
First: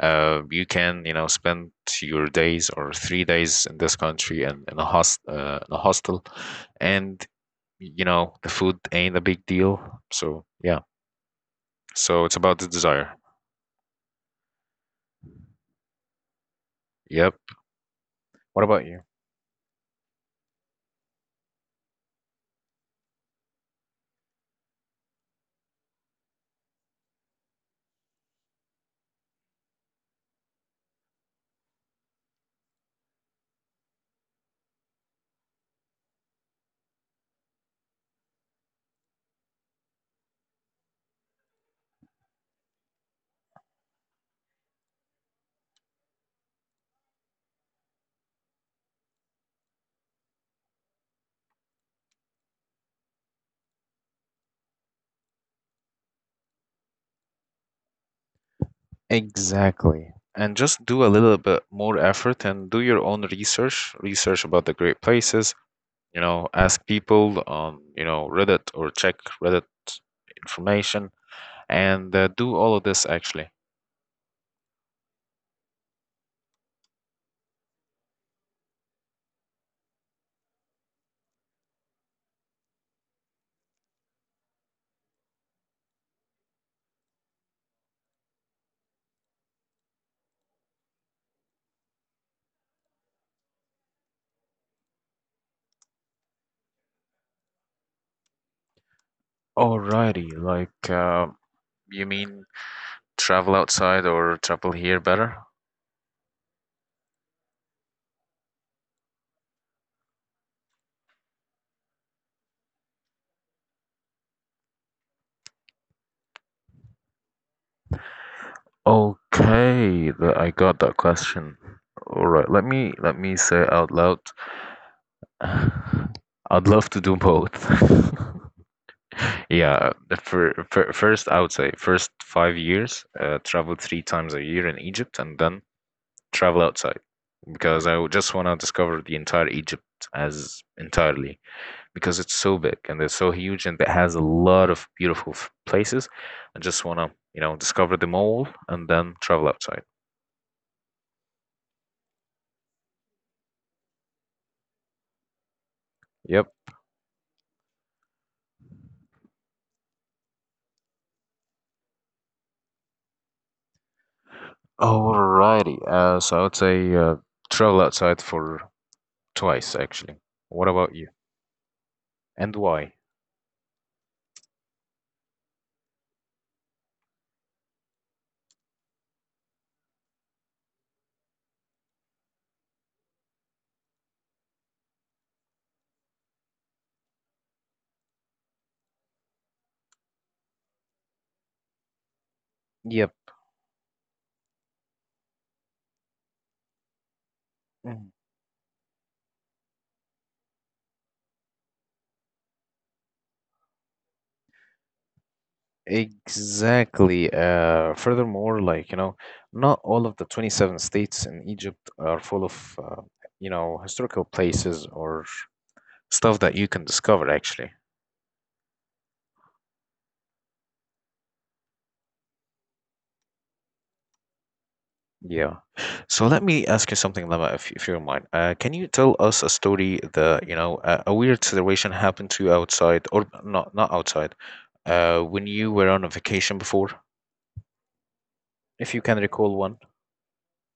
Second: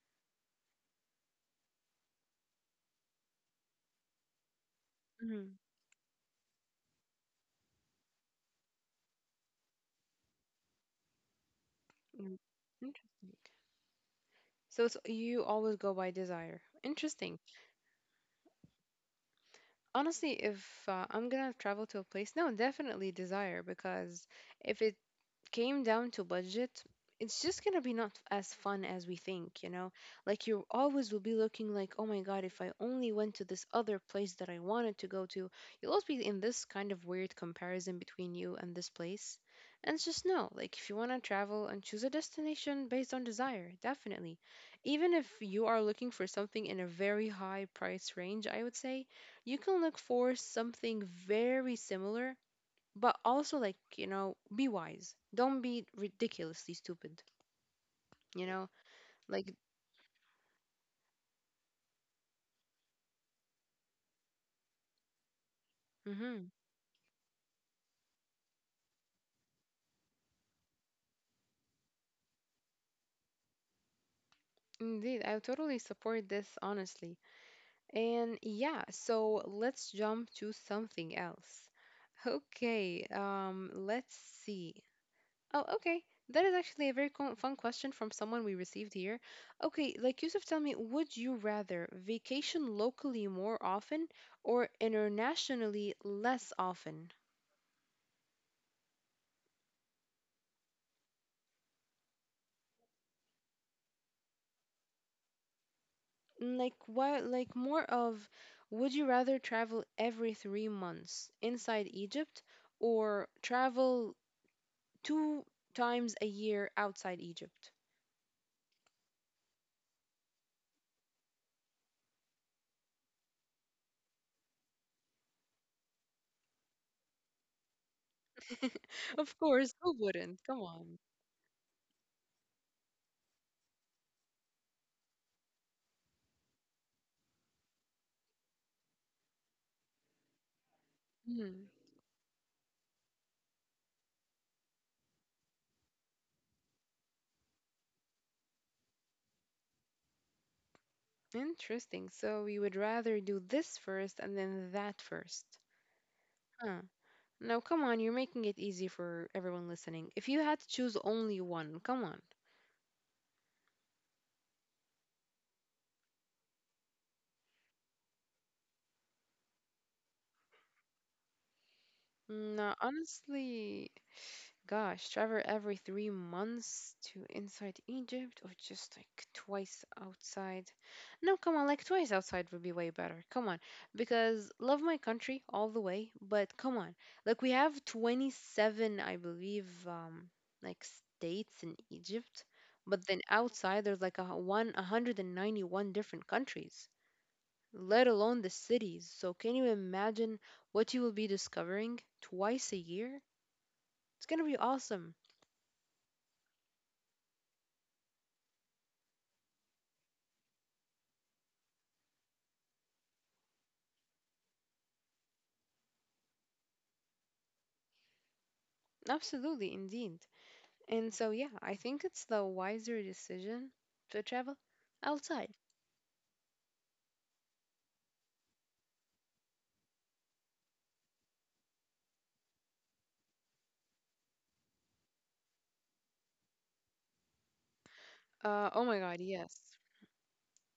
[SPEAKER 1] Uh, you can, you know, spend your days or three days in this country and in a host
[SPEAKER 2] Hmm.
[SPEAKER 1] uh, in a hostel, and you know the food ain't a big deal. So yeah. So it's about the desire.
[SPEAKER 2] Interesting. So, so you always go by desire.
[SPEAKER 1] Yep.
[SPEAKER 2] Interesting.
[SPEAKER 1] What about you?
[SPEAKER 2] Honestly, if uh, I'm gonna travel to a place, no, definitely desire because if came down to budget, it's just gonna be not as fun as we think, you know? Like you always will be looking like, oh my god, if I only went to this other place that I wanted to go to, you'll always be in this kind of weird comparison between you and this place. And it's just no, like if you wanna travel and choose a destination based on desire, definitely. Even if you are looking for something in a very high price range, I would say, you can look for something very similar, but also, like, you know, be wise, don't be ridiculously stupid, you know? Like,
[SPEAKER 1] Exactly. And just do a little bit more effort and do your own research, research about the great places, you know,
[SPEAKER 2] hmm,
[SPEAKER 1] ask people on, you know, Reddit, or check Reddit information, and uh, do all of this actually.
[SPEAKER 2] indeed, I totally support this, honestly. And yeah, so let's jump to something else. Okay, um, let's see. Oh, okay, that is actually a very co- fun question from someone we received here. Okay, like, Yusuf, tell me, would you rather vacation locally more often or internationally less often?
[SPEAKER 1] Alrighty, like uh, you mean travel outside or travel here better?
[SPEAKER 2] Mm, like what? Like more of, would you rather travel every three months inside Egypt or travel two times a year outside Egypt?
[SPEAKER 1] Okay, th- I got that question. All right, let me let me say out loud. I'd love to do both.
[SPEAKER 2] Of course,
[SPEAKER 1] Yeah,
[SPEAKER 2] who wouldn't?
[SPEAKER 1] for,
[SPEAKER 2] Come
[SPEAKER 1] for
[SPEAKER 2] on.
[SPEAKER 1] first I would say first five years, uh, travel three times a year in Egypt, and then travel outside, because I would just want to discover the entire Egypt as entirely.
[SPEAKER 2] Mhm.
[SPEAKER 1] Because it's so big and it's so huge and it has a lot of beautiful f- places. I just want to, you know, discover them all and then travel outside.
[SPEAKER 2] Interesting. So you would rather do this first and then that first.
[SPEAKER 1] Yep.
[SPEAKER 2] Huh. No, come on, you're making it easy for everyone listening. If you had to choose only one, come on.
[SPEAKER 1] Alrighty. Uh, so I would say uh, travel outside for twice, actually. What about you? And
[SPEAKER 2] No,
[SPEAKER 1] why?
[SPEAKER 2] honestly. Gosh, travel every three months to inside Egypt or just like twice outside. No, come on, like twice outside would be way better. Come on. Because love my country all the way, but come on. Like we have twenty-seven, I believe, um, like states in Egypt, but
[SPEAKER 1] Yep.
[SPEAKER 2] then outside there's like a hu- one 191 different countries, let
[SPEAKER 1] Mm.
[SPEAKER 2] alone the cities. So can you imagine what you will be discovering twice a year? It's gonna be awesome.
[SPEAKER 1] Exactly. Uh, furthermore, like, you know, not all of the twenty-seven states in Egypt are full of, uh, you know, historical places or stuff that you can discover, actually.
[SPEAKER 2] Absolutely, indeed. And so, yeah, I think it's the wiser decision to travel outside.
[SPEAKER 1] Yeah. So let me ask you something, Lama, if, if you don't mind. Uh, can you tell us a story that, you know, a, a weird situation happened to you outside, or not not outside, uh, when you were on a vacation before,
[SPEAKER 2] Uh, oh
[SPEAKER 1] if
[SPEAKER 2] my
[SPEAKER 1] you can
[SPEAKER 2] God, yes.
[SPEAKER 1] recall one?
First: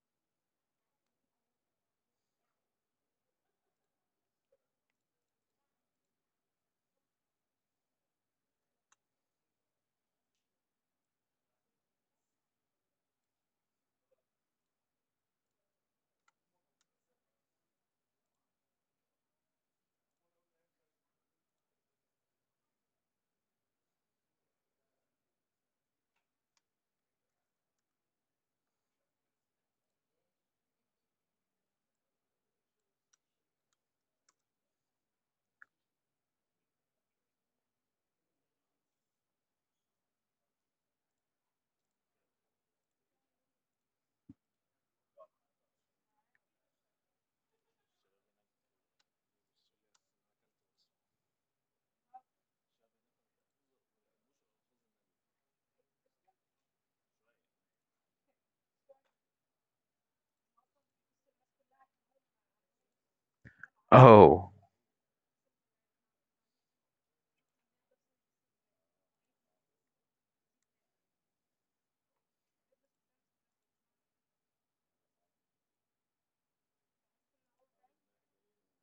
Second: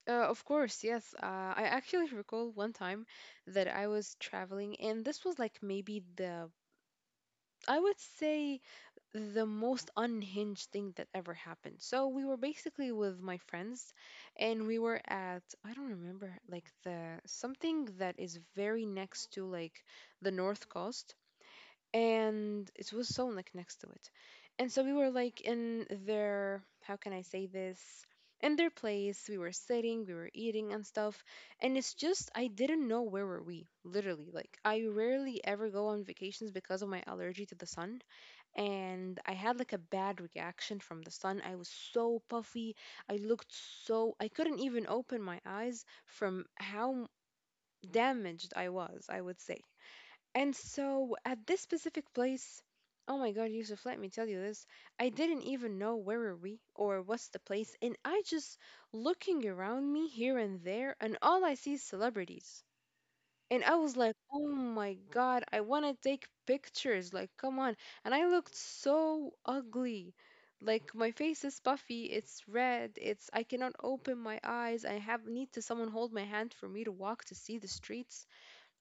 [SPEAKER 2] Uh, of course, yes. Uh, I actually recall one time that I was traveling, and this was like maybe the, I would say, the most unhinged thing that ever happened. So we were basically with my friends, and we were at, I don't remember, like the something that is very next to like the North Coast. And it was sewn like next to it. And so we were like in their, how can I say this? In their place, we were sitting, we were eating and stuff. And it's just, I didn't know where were we, literally. Like, I rarely ever go on vacations because of my allergy to the sun. And I had like a bad reaction from the sun. I was so puffy. I looked so, I couldn't even open my eyes from how damaged I was, I would say. And so at this specific place, oh my God, Yusuf, let me tell you this. I didn't even know where were we or what's the place, and I just looking around me here and there, and all I see is celebrities. And I was like, oh
[SPEAKER 1] Oh,
[SPEAKER 2] my God, I want to take pictures. Like, come on. And I looked so ugly. Like my face is puffy, it's red, it's I cannot open my eyes. I have need to someone hold my hand for me to walk to see the streets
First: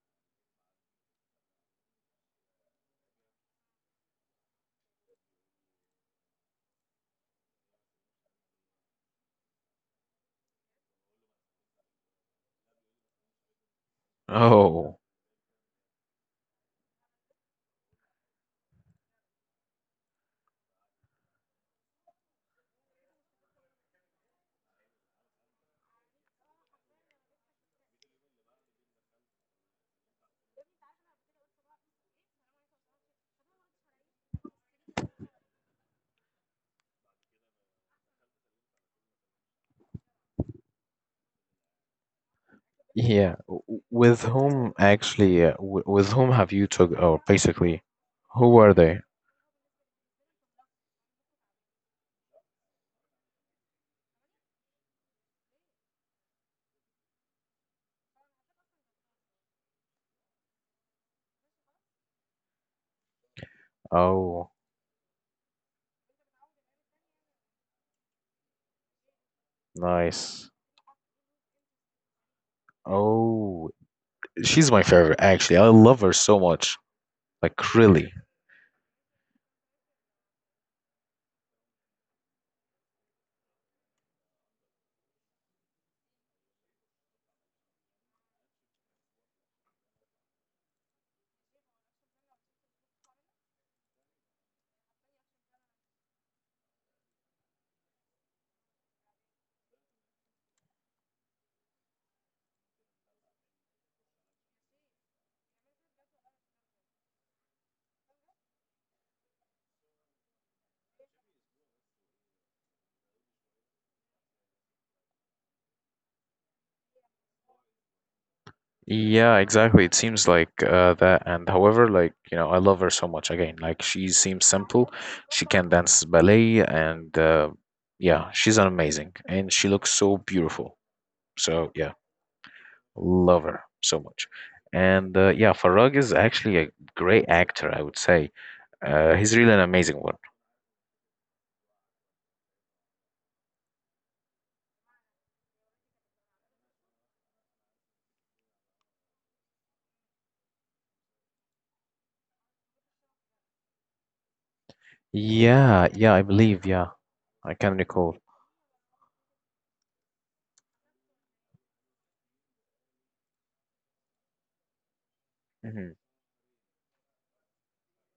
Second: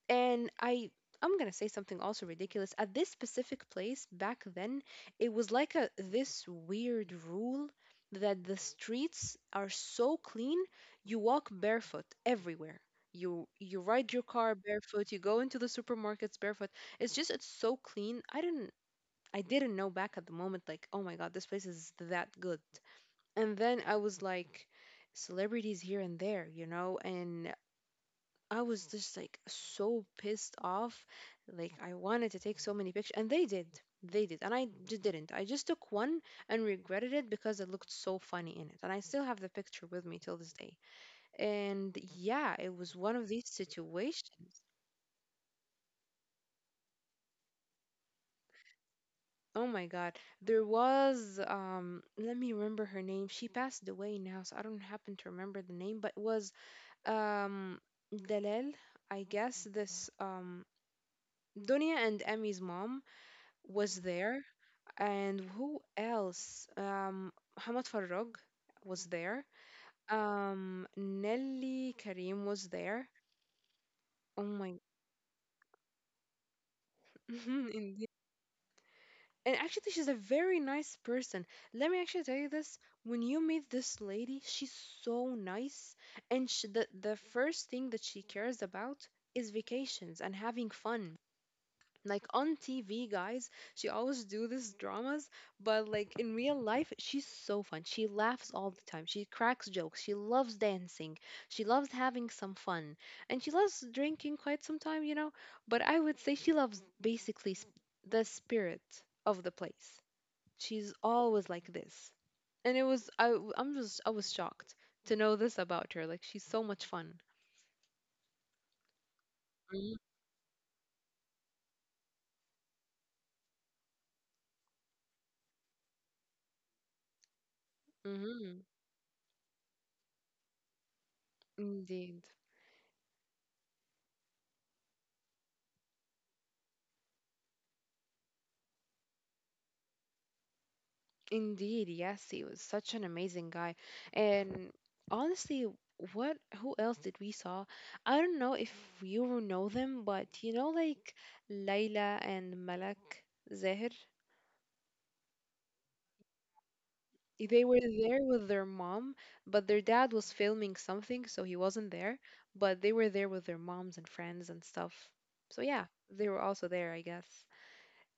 [SPEAKER 2] and i i'm gonna say something also ridiculous at this specific place back then. It was like a this weird rule that the streets are so clean. You walk barefoot everywhere. You you ride your car
[SPEAKER 1] oh.
[SPEAKER 2] barefoot, you go into the supermarkets barefoot. It's just it's so clean. I didn't, i didn't know back at the moment like, oh my God, this place is that good. And then I was like, celebrities here and there, you know and I was just like so pissed off. Like I wanted to take so many pictures, and they did. They did, and I just didn't. I just took one and regretted it because it looked so funny in it, and I still have the picture with me till this day. And yeah, it was one of
[SPEAKER 1] Yeah,
[SPEAKER 2] these
[SPEAKER 1] w- with
[SPEAKER 2] situations.
[SPEAKER 1] whom actually, uh, w- with whom have you took, or basically, who are they?
[SPEAKER 2] Oh my God, there was um. Let me remember her name. She passed away now, so I don't happen to remember the name, but it was um Dalal. I guess this um Dunya and Emmy's mom was
[SPEAKER 1] Oh,
[SPEAKER 2] there. And who else? Um, Muhammad Farrag was there.
[SPEAKER 1] nice.
[SPEAKER 2] Um, Nelly Karim was there.
[SPEAKER 1] Oh,
[SPEAKER 2] Oh
[SPEAKER 1] she's my
[SPEAKER 2] my,
[SPEAKER 1] favorite, actually. I love her so much. Like,
[SPEAKER 2] mhm,
[SPEAKER 1] really.
[SPEAKER 2] indeed. And actually, she's a very nice person. Let me actually tell you this: when you meet this lady, she's so nice, and she, the the first thing that she cares about is vacations and having fun. Like on T V, guys, she always do these dramas, but like in real life, she's so fun. She laughs all the time. She cracks jokes. She loves dancing. She loves having some fun, and she loves drinking quite some time, you know. But I would say she loves basically s- the spirit of the place. She's always like this, and it was I. w- I'm just I was shocked to know this about her. Like she's so much fun.
[SPEAKER 1] Yeah, exactly. It seems like uh, that. And however, like, you know, I love her so much again. Like, she seems simple. She can dance ballet, and uh, yeah, she's
[SPEAKER 2] Mm-hmm.
[SPEAKER 1] amazing. And she looks so beautiful. So, yeah.
[SPEAKER 2] Indeed.
[SPEAKER 1] Love her so much. And uh, yeah, Farag is actually a great actor, I would say. Uh, he's really an amazing one.
[SPEAKER 2] Indeed, yes, he was such an amazing guy. And honestly, what who else did we saw? I don't know if you know them, but you know like Layla and Malak Zahir,
[SPEAKER 1] Yeah, yeah, I believe, yeah. I
[SPEAKER 2] they
[SPEAKER 1] can
[SPEAKER 2] were
[SPEAKER 1] recall.
[SPEAKER 2] there with their mom, but their dad was filming something, so he wasn't there, but they were there with their moms and friends and stuff. So yeah,
[SPEAKER 1] Mhm.
[SPEAKER 2] they were also there, I guess.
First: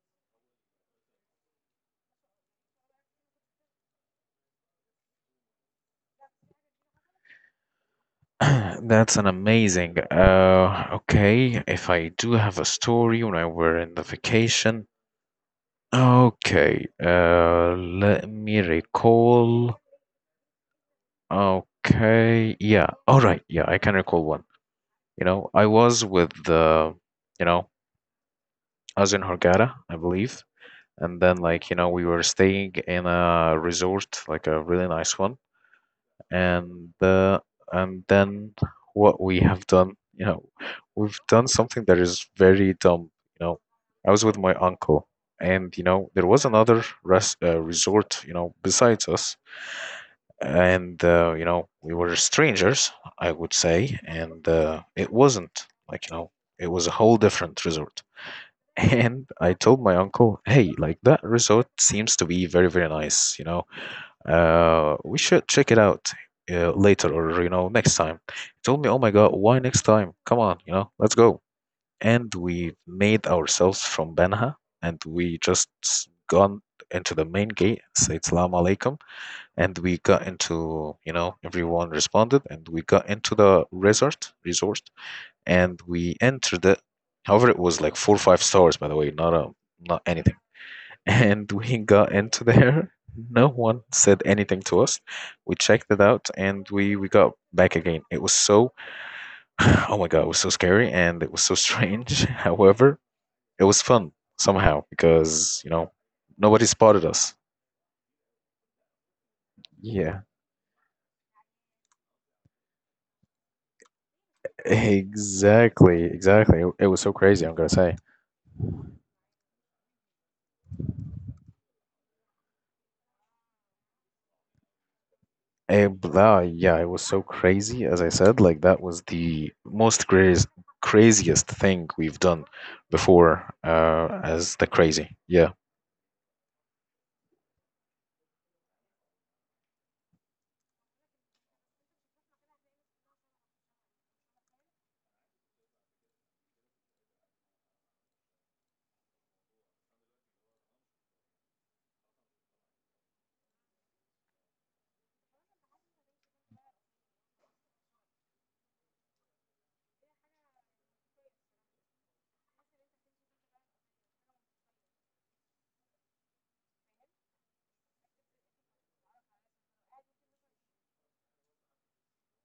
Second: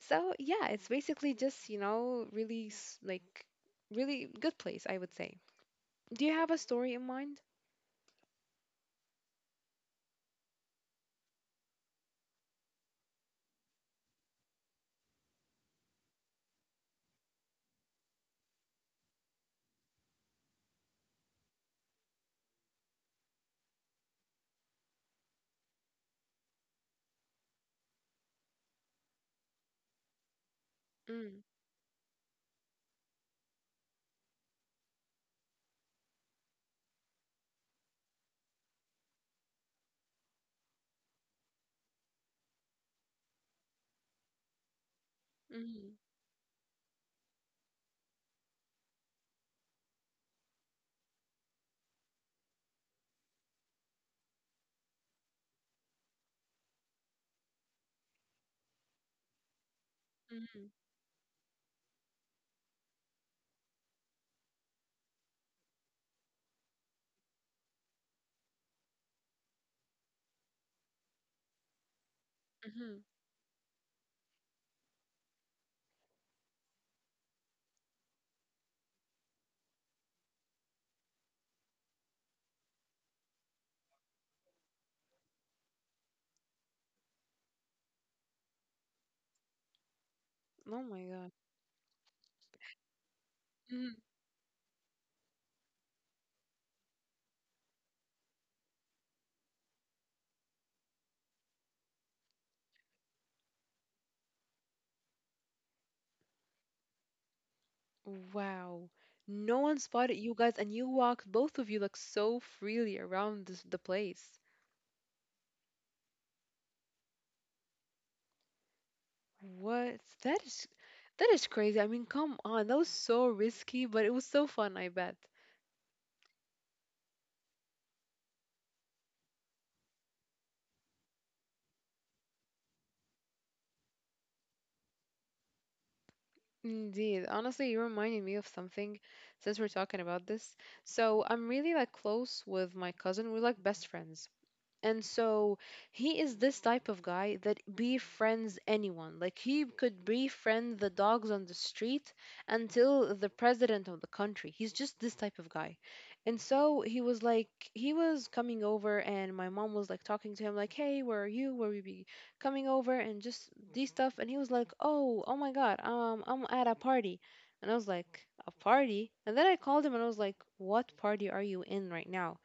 [SPEAKER 2] So yeah, it's basically just, you know, really s- like really good place, I would say. Do you have a story in mind?
[SPEAKER 1] That's an amazing. Uh, okay, if I do have a story when I were in the vacation. Okay, uh, let me recall. Okay, yeah, all right, yeah, I can recall one. You know, I was with the, you know, I was in Hurghada, I believe, and then
[SPEAKER 2] Mm.
[SPEAKER 1] like you know we were staying in a resort, like a really nice one, and uh, and then what we have done, you know, we've done something that is very dumb. You know, I was with my uncle, and you
[SPEAKER 2] Mm.
[SPEAKER 1] know, there was another rest uh, resort, you know, besides us, and uh, you know, we were strangers, I would say, and uh, it wasn't like you know, it was a whole different resort. And I told my uncle,
[SPEAKER 2] Mm.
[SPEAKER 1] hey, like that resort seems to be very, very nice, you know, uh, we should check it out uh, later or, you know, next time. He told me, oh my God, why next time? Come on, you know, let's go. And we
[SPEAKER 2] Mm.
[SPEAKER 1] made ourselves from Banha, and we just gone into the main gate, said Salaam Alaikum. And we got into, you know, everyone responded and we got into the resort, resort, and we entered it. However, it was like four or five stars, by the way, not a, not anything.
[SPEAKER 2] Oh my God.
[SPEAKER 1] And we got into there. No one
[SPEAKER 2] Mm.
[SPEAKER 1] said anything to us. We checked it out and we, we got back again. It was so, oh my God, it was so scary and it was so strange. However, it was fun somehow because, you know, nobody spotted us.
[SPEAKER 2] Wow. No one spotted
[SPEAKER 1] Yeah,
[SPEAKER 2] you guys and you walked both of you like so freely around this, the place.
[SPEAKER 1] exactly, exactly. It it was so crazy, I'm gonna say.
[SPEAKER 2] What? That is that is crazy. I mean, come on. That was so risky, but it was so fun, I bet.
[SPEAKER 1] Eh, but yeah, it was so crazy, as I said, like that was the most crazy, craziest thing we've done before, uh, as the crazy. Yeah.
[SPEAKER 2] Indeed. Honestly, you reminded me of something since we're talking about this. So, I'm really like close with my cousin. We're like best friends. And so he is this type of guy that befriends anyone. Like he could befriend the dogs on the street until the president of the country. He's just this type of guy. And so he was like, he was coming over, and my mom was like talking to him, like, hey, where are you? Where we be coming over? And just these stuff. And he was like, oh, oh my God, um, I'm at a party. And I was like, a party? And then I called him and I was like, what party are you in right now?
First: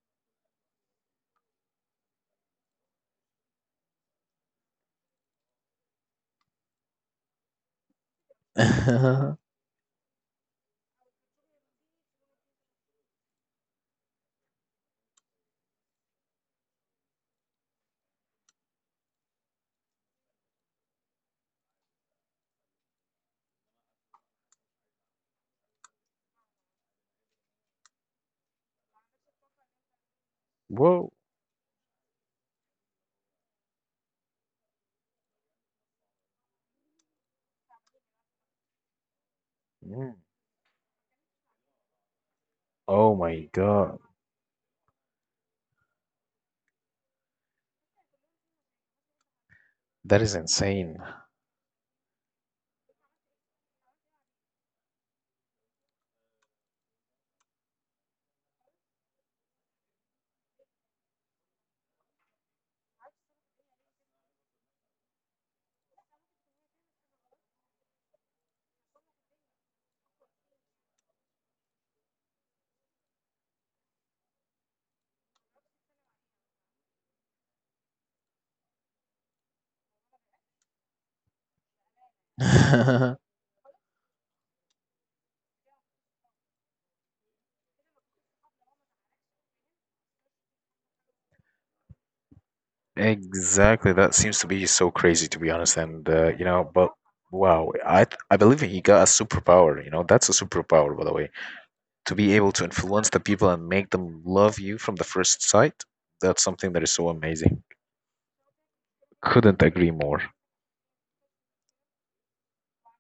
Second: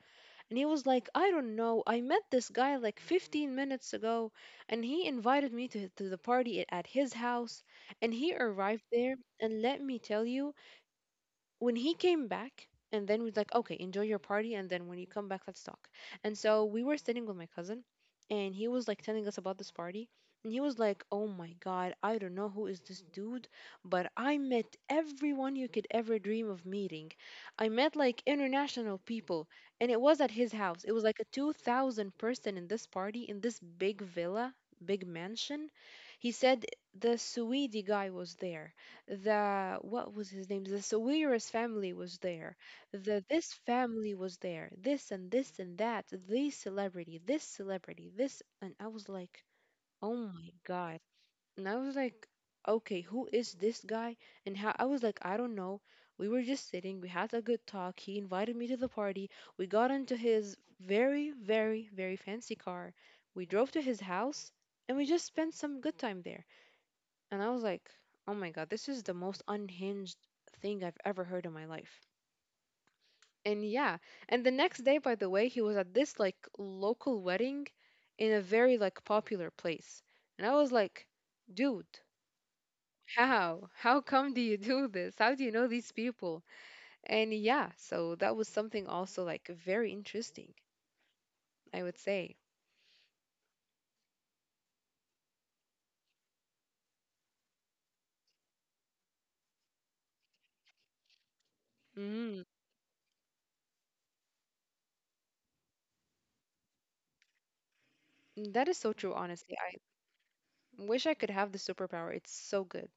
[SPEAKER 2] And he was like, I don't know. I met this guy like fifteen minutes ago, and he invited me to, to the party at at his house. And he arrived there, and let me tell you, when he came back and then was like, okay, enjoy your party and then when you come back let's talk. And so we were sitting with my cousin and he was like telling us about this party. And he was like, oh my God, I don't know who is this dude, but I met everyone you could ever dream of meeting. I met like international people, and it was at his house. It was
[SPEAKER 1] Whoa.
[SPEAKER 2] like a two thousand person in this party in this big villa, big mansion. He said the Swede guy was there, the
[SPEAKER 1] Mm.
[SPEAKER 2] what was his name? The Sawiris family was there.
[SPEAKER 1] Oh
[SPEAKER 2] The
[SPEAKER 1] my
[SPEAKER 2] this
[SPEAKER 1] God.
[SPEAKER 2] family was there. This and this and that. This celebrity. This celebrity. This and I was like, oh
[SPEAKER 1] That is
[SPEAKER 2] my
[SPEAKER 1] insane.
[SPEAKER 2] God. And I was like, okay, who is this guy? And how I was like, I don't know. We were just sitting. We had a good talk. He invited me to the party. We got into his very, very, very fancy car. We drove to his house and we just spent some good time there. And I was like, oh my God, this is the most unhinged thing I've ever heard in my life. And yeah, and the next day, by the way, he was at this like local wedding in a very like popular place. And I was like, dude, how? How come do you do this? How do you know these people? And yeah, so that was something also like very interesting, I would say.
[SPEAKER 1] Exactly. That seems to be so crazy, to be honest. And uh, you know, but wow, I th- I believe he got a superpower. You know, that's a superpower, by the way, to be
[SPEAKER 2] Mm,
[SPEAKER 1] able to influence the people and make them love you from the first sight. That's something that is so amazing.
[SPEAKER 2] that is so true, honestly.
[SPEAKER 1] Couldn't
[SPEAKER 2] I
[SPEAKER 1] agree more.
[SPEAKER 2] wish I could have the superpower. It's so good.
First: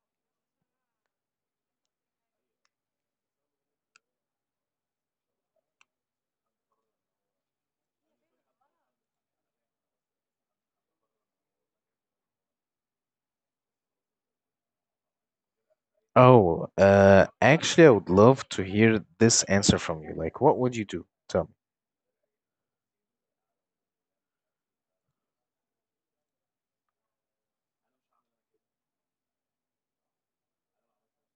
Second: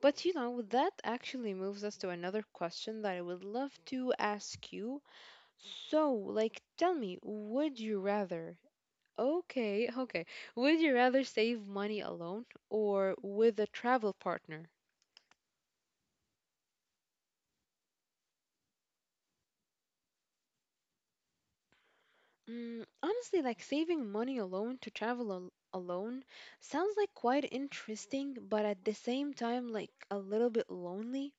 [SPEAKER 2] But you know, that actually moves us to another question that I would love to ask you. So, like, tell me, would you rather, okay, okay, would you rather save money alone or with a travel partner?
[SPEAKER 1] Oh, uh, actually, I would love to hear this answer from you. Like, what would you do? Tell
[SPEAKER 2] Mm, honestly, like saving money alone to travel al alone sounds like quite interesting, but at the same time, like a little bit lonely.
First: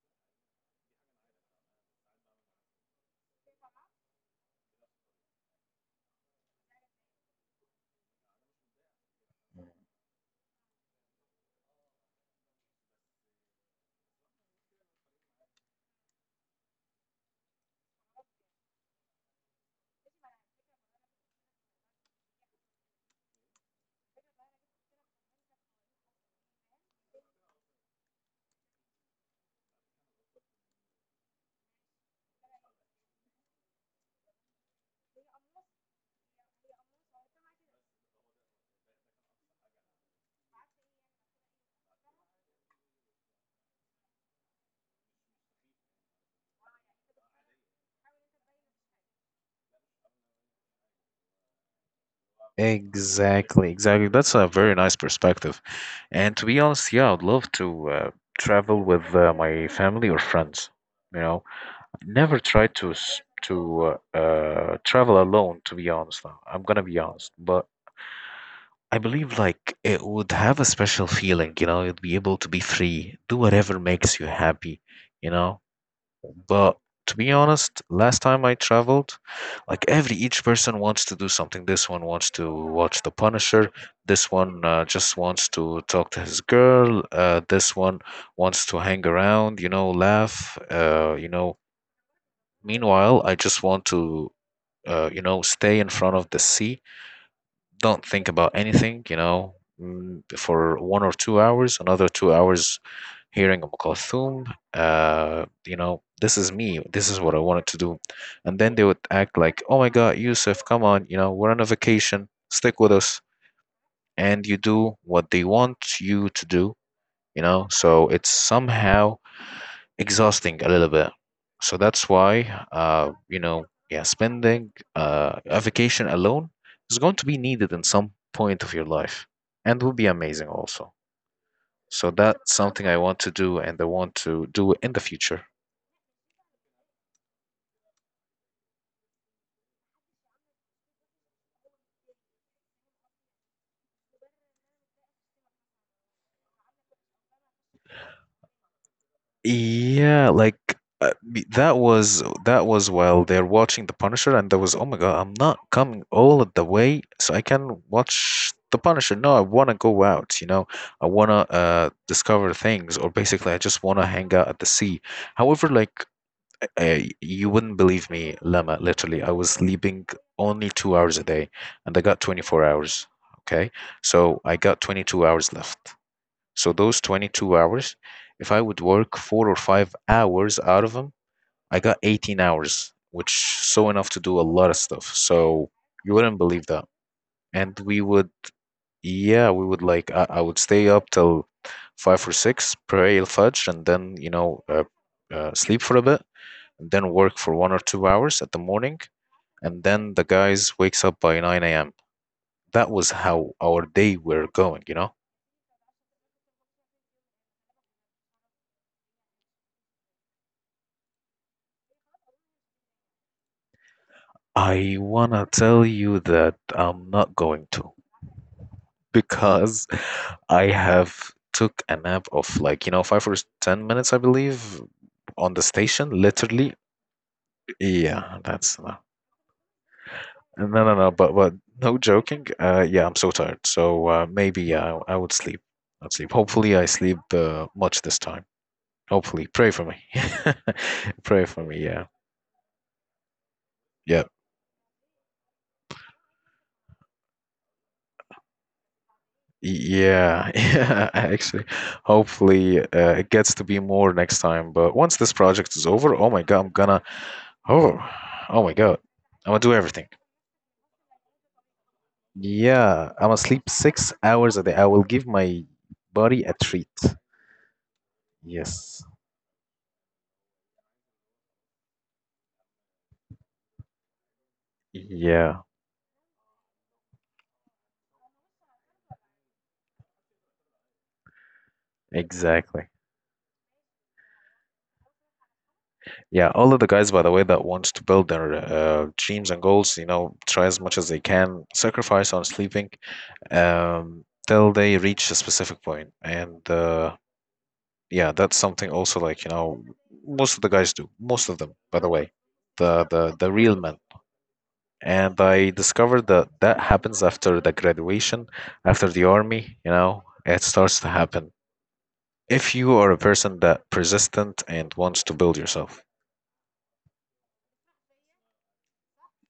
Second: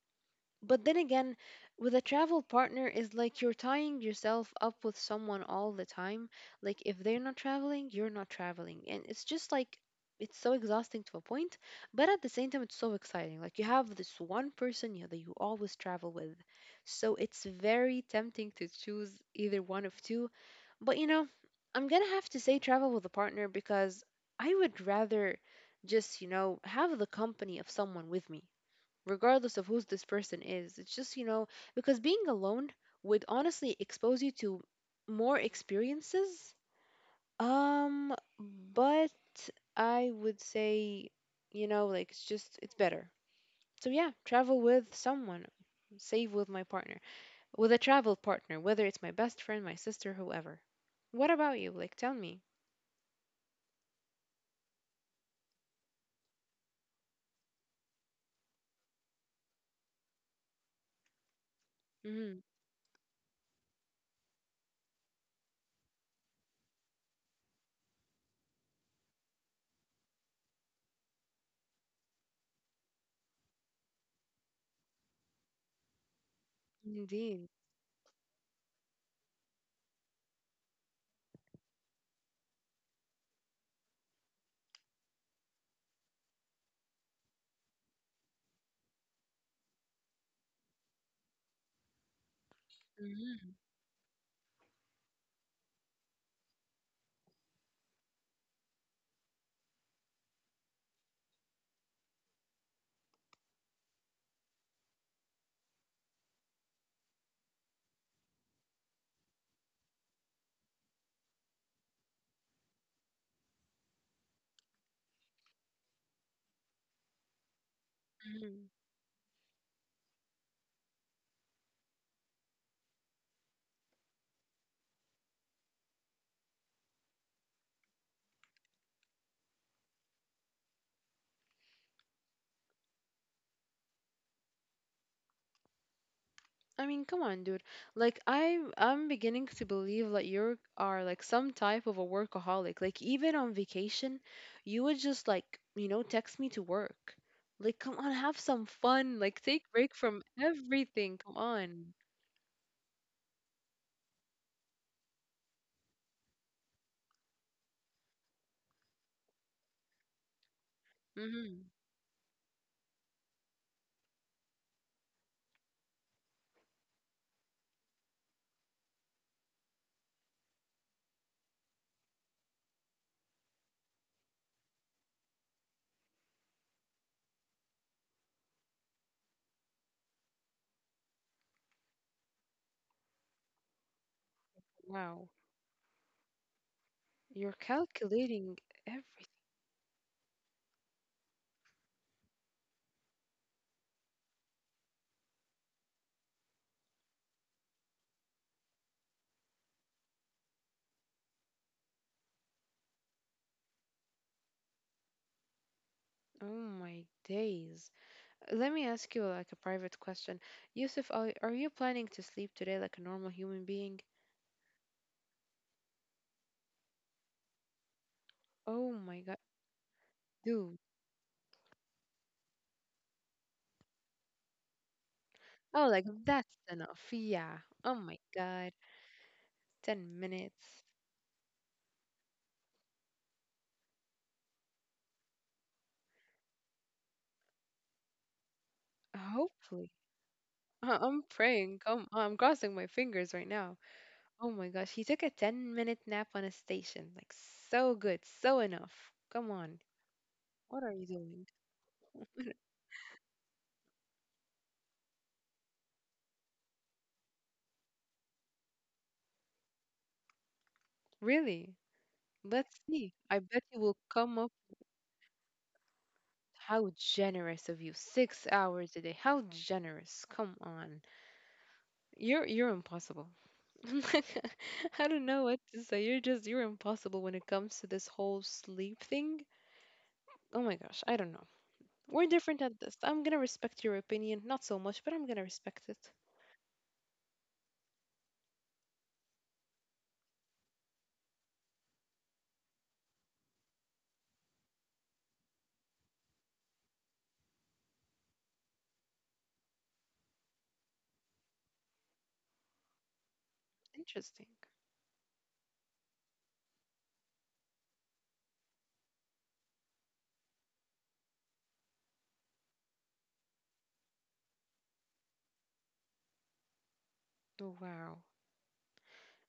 [SPEAKER 2] But then again, with a travel partner is like you're tying yourself up with someone all the time. Like if they're not traveling, you're not traveling. And it's just like it's so exhausting to a point, but at the same time it's so exciting. Like you have this one person you, that you always travel with. So it's very tempting to choose either one of two. But you know, I'm going to have to say travel with a partner because I would rather just, you know, have the company of someone with me regardless of who's this person is. It's just, you know, because being alone would honestly expose you to more experiences. Um, but I would say, you know, like it's just, it's better. So yeah, travel with someone, save with my partner, with a travel partner, whether it's my best friend, my sister, whoever. What about you? Like, tell me.
[SPEAKER 1] exactly, exactly. That's a very nice perspective. And to be honest, yeah, I'd love to uh, travel with uh, my family or friends. You know, I never
[SPEAKER 2] Mm-hmm.
[SPEAKER 1] tried to s- to uh, uh, travel alone. To be honest, now I'm gonna be honest, but I believe like it would have a special feeling. You know, you'd be able to be free, do whatever makes you happy. You know, but to be
[SPEAKER 2] Indeed.
[SPEAKER 1] honest, last time I traveled, like every each person wants to do something. This one wants to watch The Punisher. This one uh, just wants to talk to his girl. Uh, this one wants to hang around, you know, laugh. Uh, you know, meanwhile, I
[SPEAKER 2] Mm-hmm.
[SPEAKER 1] just want to, uh, you know, stay in front of the sea, don't think about anything, you know, mm, for one or two hours, another two hours hearing Umm Kulthum. Uh, you know, this is me. This is what I wanted to do. And then they would act like, oh my God, Yusuf, come on, you know, we're on a vacation. Stick with us. And you do what they want you to do, you know. So it's somehow exhausting a little bit. So that's why, uh, you know, yeah, spending uh, a vacation alone is going to be needed in some point of your life and will be amazing also. So that's something I want to do and I want to do in the future.
[SPEAKER 2] I mean, come on, dude. Like I'm I'm beginning to believe that you are like some type of a workaholic. Like even on vacation, you would just like, you know, text me to work. Like come on, have some fun. Like take break from
[SPEAKER 1] Yeah, like uh,
[SPEAKER 2] everything. Come
[SPEAKER 1] b- that
[SPEAKER 2] on.
[SPEAKER 1] was that was while they're watching The Punisher, and there was, oh my God, I'm not coming all the way, so I can watch The Punisher. No, I want to go out, you know, I want to
[SPEAKER 2] Mhm.
[SPEAKER 1] uh discover things, or basically, I just want to hang out at the sea. However, like uh, you wouldn't believe me, Lama. Literally, I was sleeping only two hours a day, and I got twenty-four hours. Okay, so I got twenty-two hours left. So those twenty-two hours, if I would work four or five hours out of them, I got eighteen hours, which so enough to do a lot of stuff.
[SPEAKER 2] Wow.
[SPEAKER 1] So you wouldn't believe that.
[SPEAKER 2] You're
[SPEAKER 1] And we would,
[SPEAKER 2] calculating everything.
[SPEAKER 1] yeah, we would like, I, I would stay up till five or six, pray al-Fajr, and then, you know, uh, uh, sleep for a bit, and then work for one or two hours at the morning. And then the guys wakes up by nine a m. That was how our day were going, you know?
[SPEAKER 2] Oh my days. Let me ask you like a private question. Yusuf, are, are you planning to sleep today like a normal human being?
[SPEAKER 1] I wanna tell you that I'm not going to
[SPEAKER 2] Oh my God.
[SPEAKER 1] because I
[SPEAKER 2] Dude.
[SPEAKER 1] have took a nap of like, you know, five or ten minutes, I believe, on the
[SPEAKER 2] Oh, like
[SPEAKER 1] station,
[SPEAKER 2] that's
[SPEAKER 1] literally.
[SPEAKER 2] enough. Yeah. Oh my
[SPEAKER 1] Yeah,
[SPEAKER 2] God.
[SPEAKER 1] that's no,
[SPEAKER 2] ten
[SPEAKER 1] no,
[SPEAKER 2] minutes.
[SPEAKER 1] no, no, but but no joking. Uh, yeah, I'm so tired. So uh, maybe I I would sleep. I'd sleep. Hopefully, I sleep uh, much this time. Hopefully, pray for
[SPEAKER 2] Hopefully.
[SPEAKER 1] me.
[SPEAKER 2] I- I'm
[SPEAKER 1] Pray for me.
[SPEAKER 2] praying.
[SPEAKER 1] Yeah,
[SPEAKER 2] I'm, I'm crossing my fingers right now.
[SPEAKER 1] yeah.
[SPEAKER 2] Oh my gosh. He took a ten minute nap on a station. Like, so good. So enough. Come on.
[SPEAKER 1] Yeah,
[SPEAKER 2] What are you
[SPEAKER 1] yeah,
[SPEAKER 2] doing?
[SPEAKER 1] actually. Hopefully, uh, it gets to be more next time. But once this project is over, oh my God, I'm gonna, oh, oh my God, I'm gonna do everything.
[SPEAKER 2] Really? Let's
[SPEAKER 1] Yeah,
[SPEAKER 2] see.
[SPEAKER 1] I'm gonna
[SPEAKER 2] I bet
[SPEAKER 1] sleep
[SPEAKER 2] you will
[SPEAKER 1] six
[SPEAKER 2] come up.
[SPEAKER 1] hours a day. I will give my body a treat.
[SPEAKER 2] How generous of you. Six hours
[SPEAKER 1] Yes.
[SPEAKER 2] a day. How generous. Come on. You're you're impossible. I don't know what
[SPEAKER 1] Yeah,
[SPEAKER 2] to say. You're just you're impossible when it comes to this whole sleep thing. Oh my gosh, I don't know. We're different at
[SPEAKER 1] exactly.
[SPEAKER 2] this. I'm gonna respect your opinion, not so much, but I'm gonna respect it.
[SPEAKER 1] Yeah, all of the guys, by the way, that wants to build their uh, dreams and goals, you know, try as much as they can, sacrifice on sleeping um, till they reach a specific point. And uh, yeah, that's something also like, you know, most of the guys do. Most of them, by the way, the the the real men.
[SPEAKER 2] Interesting.
[SPEAKER 1] And I discovered that that happens after the graduation, after the army, you know, it starts to happen. If you are a person that persistent and wants to build yourself.
[SPEAKER 2] Oh, wow.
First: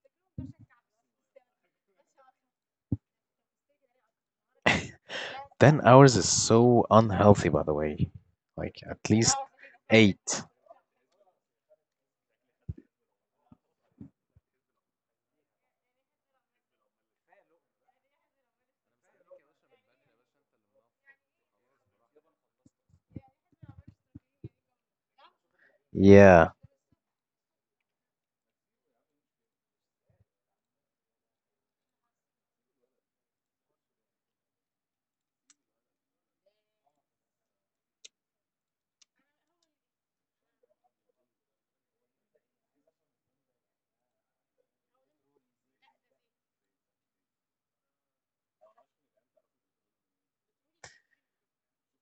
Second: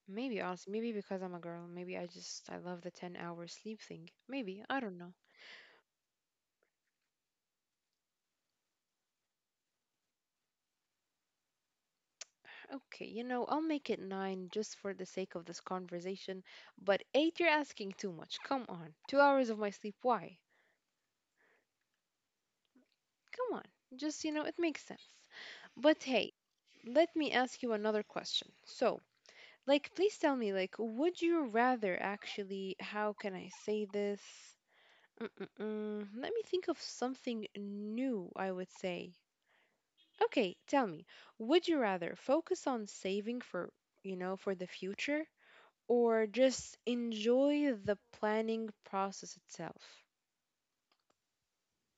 [SPEAKER 2] Maybe honestly, maybe because I'm a girl, maybe I just I love the ten hour sleep thing. Maybe, I don't know.
[SPEAKER 1] ten hours is so unhealthy, by the way. Like at least eight.
[SPEAKER 2] Okay, you know, I'll make it nine just for the sake of this conversation, but eight you're asking too much. Come on. two hours of my sleep, why? Come on. Just, you know, it makes sense. But hey,
[SPEAKER 1] Yeah.
[SPEAKER 2] let me ask you another question. So, like, please tell me, like, would you rather actually, how can I say this? Mm-mm-mm. Let me think of something new, I would say. Okay, tell me, would you rather focus on saving for, you know, for the future or just enjoy the planning process itself?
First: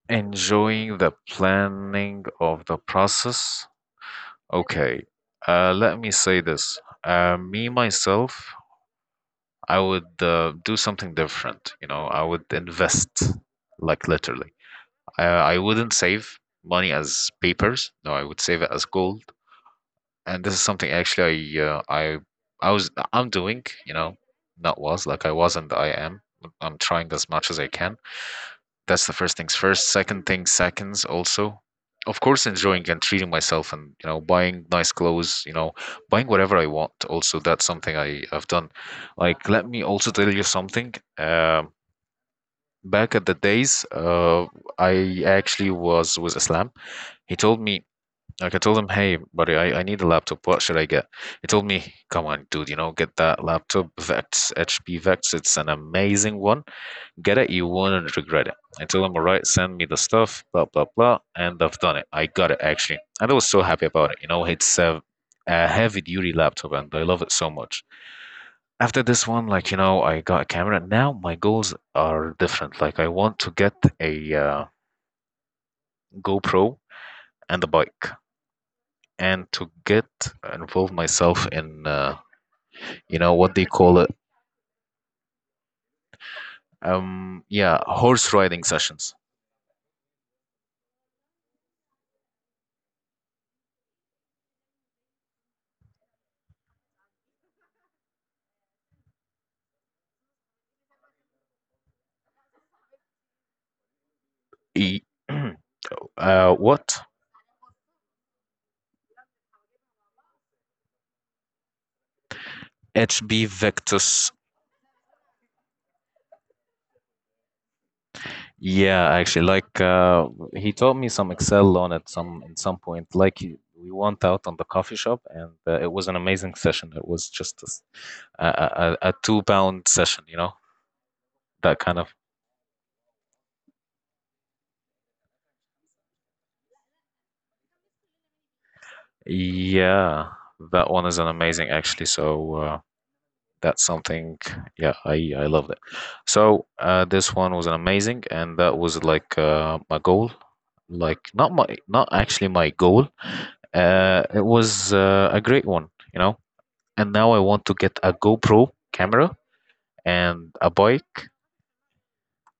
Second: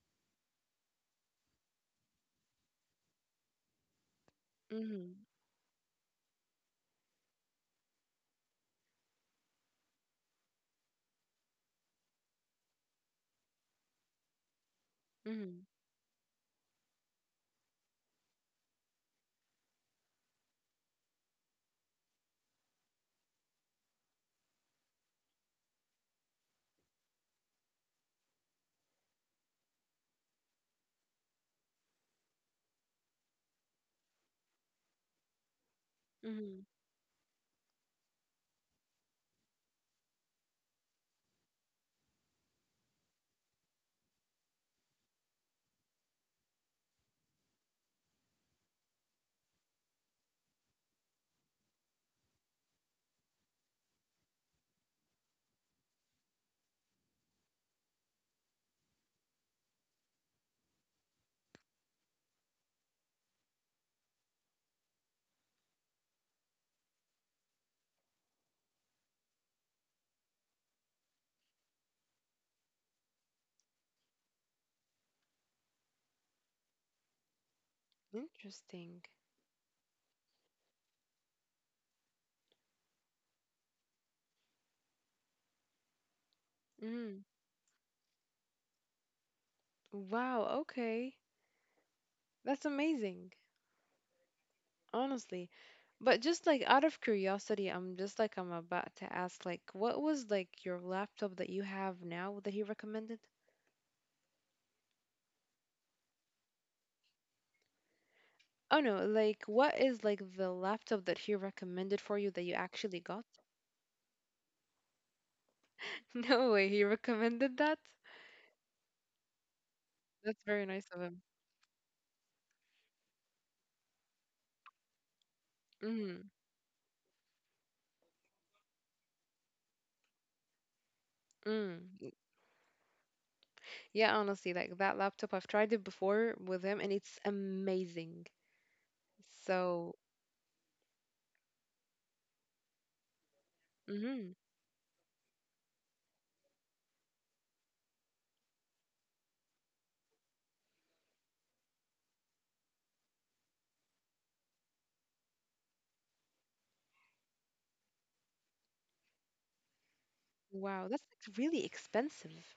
[SPEAKER 1] Enjoying the planning of the process. Okay.
[SPEAKER 2] Mm-hmm.
[SPEAKER 1] Uh, let me say this. Uh, me myself, I would uh, do something different. You know, I would invest, like literally. I,
[SPEAKER 2] Mm-hmm.
[SPEAKER 1] I wouldn't save money as papers. No, I would save it as gold. And this is something actually I uh, I I was I'm doing. You know, not was like I was and I am. I'm trying as much as I can. That's the first things first. Second thing, seconds also. Of course, enjoying and treating myself and, you know, buying nice clothes, you know, buying whatever
[SPEAKER 2] Mm-hmm.
[SPEAKER 1] I want. Also, that's something I, I've done. Like, let me also tell you something. Um, back at the days, uh, I actually was with Islam. He told me, like, I told him, hey, buddy, I, I need a laptop. What should I get? He told me, come on, dude, you know, get that laptop, Vex, H P Vex. It's an amazing one. Get it, you won't regret it. I told him, all right, send me the stuff, blah, blah, blah. And I've done it. I got it, actually. And I was so happy about it. You know, it's a, a heavy duty laptop and I love it so much. After this one, like, you know, I got a camera. Now my goals are different. Like, I want to get a uh, GoPro and a bike
[SPEAKER 2] Interesting.
[SPEAKER 1] and to get involve myself in, uh, you know, what they call it.
[SPEAKER 2] Mm.
[SPEAKER 1] Um, yeah, horse riding sessions.
[SPEAKER 2] Wow, okay. That's amazing. Honestly. But just like out of curiosity, I'm just like I'm about to ask, like, what was like your laptop that you have now that he recommended?
[SPEAKER 1] E- Uh, what?
[SPEAKER 2] Oh no, like what is like the laptop that he recommended for you that you actually got?
[SPEAKER 1] H B Victus.
[SPEAKER 2] No way, he recommended that?
[SPEAKER 1] Yeah, actually, like uh,
[SPEAKER 2] That's very
[SPEAKER 1] he
[SPEAKER 2] nice
[SPEAKER 1] taught
[SPEAKER 2] of
[SPEAKER 1] me
[SPEAKER 2] him.
[SPEAKER 1] some Excel on at some in some point. Like he- we went out on the coffee shop, and uh, it was an
[SPEAKER 2] Mm,
[SPEAKER 1] amazing session. It was just a, s- a, a, a two pound session, you know, that kind of.
[SPEAKER 2] mm. Yeah, honestly, like that laptop, I've tried it before with him and it's amazing. So,
[SPEAKER 1] Yeah, that one is an amazing actually. So. Uh, that's
[SPEAKER 2] hmm.
[SPEAKER 1] something, yeah, i i love it. So uh this one was amazing and that was like uh my goal. Like not my not actually my goal. uh it was uh, a great one, you know. And now I want to get a GoPro camera and a
[SPEAKER 2] Wow, that's
[SPEAKER 1] bike.
[SPEAKER 2] like really expensive.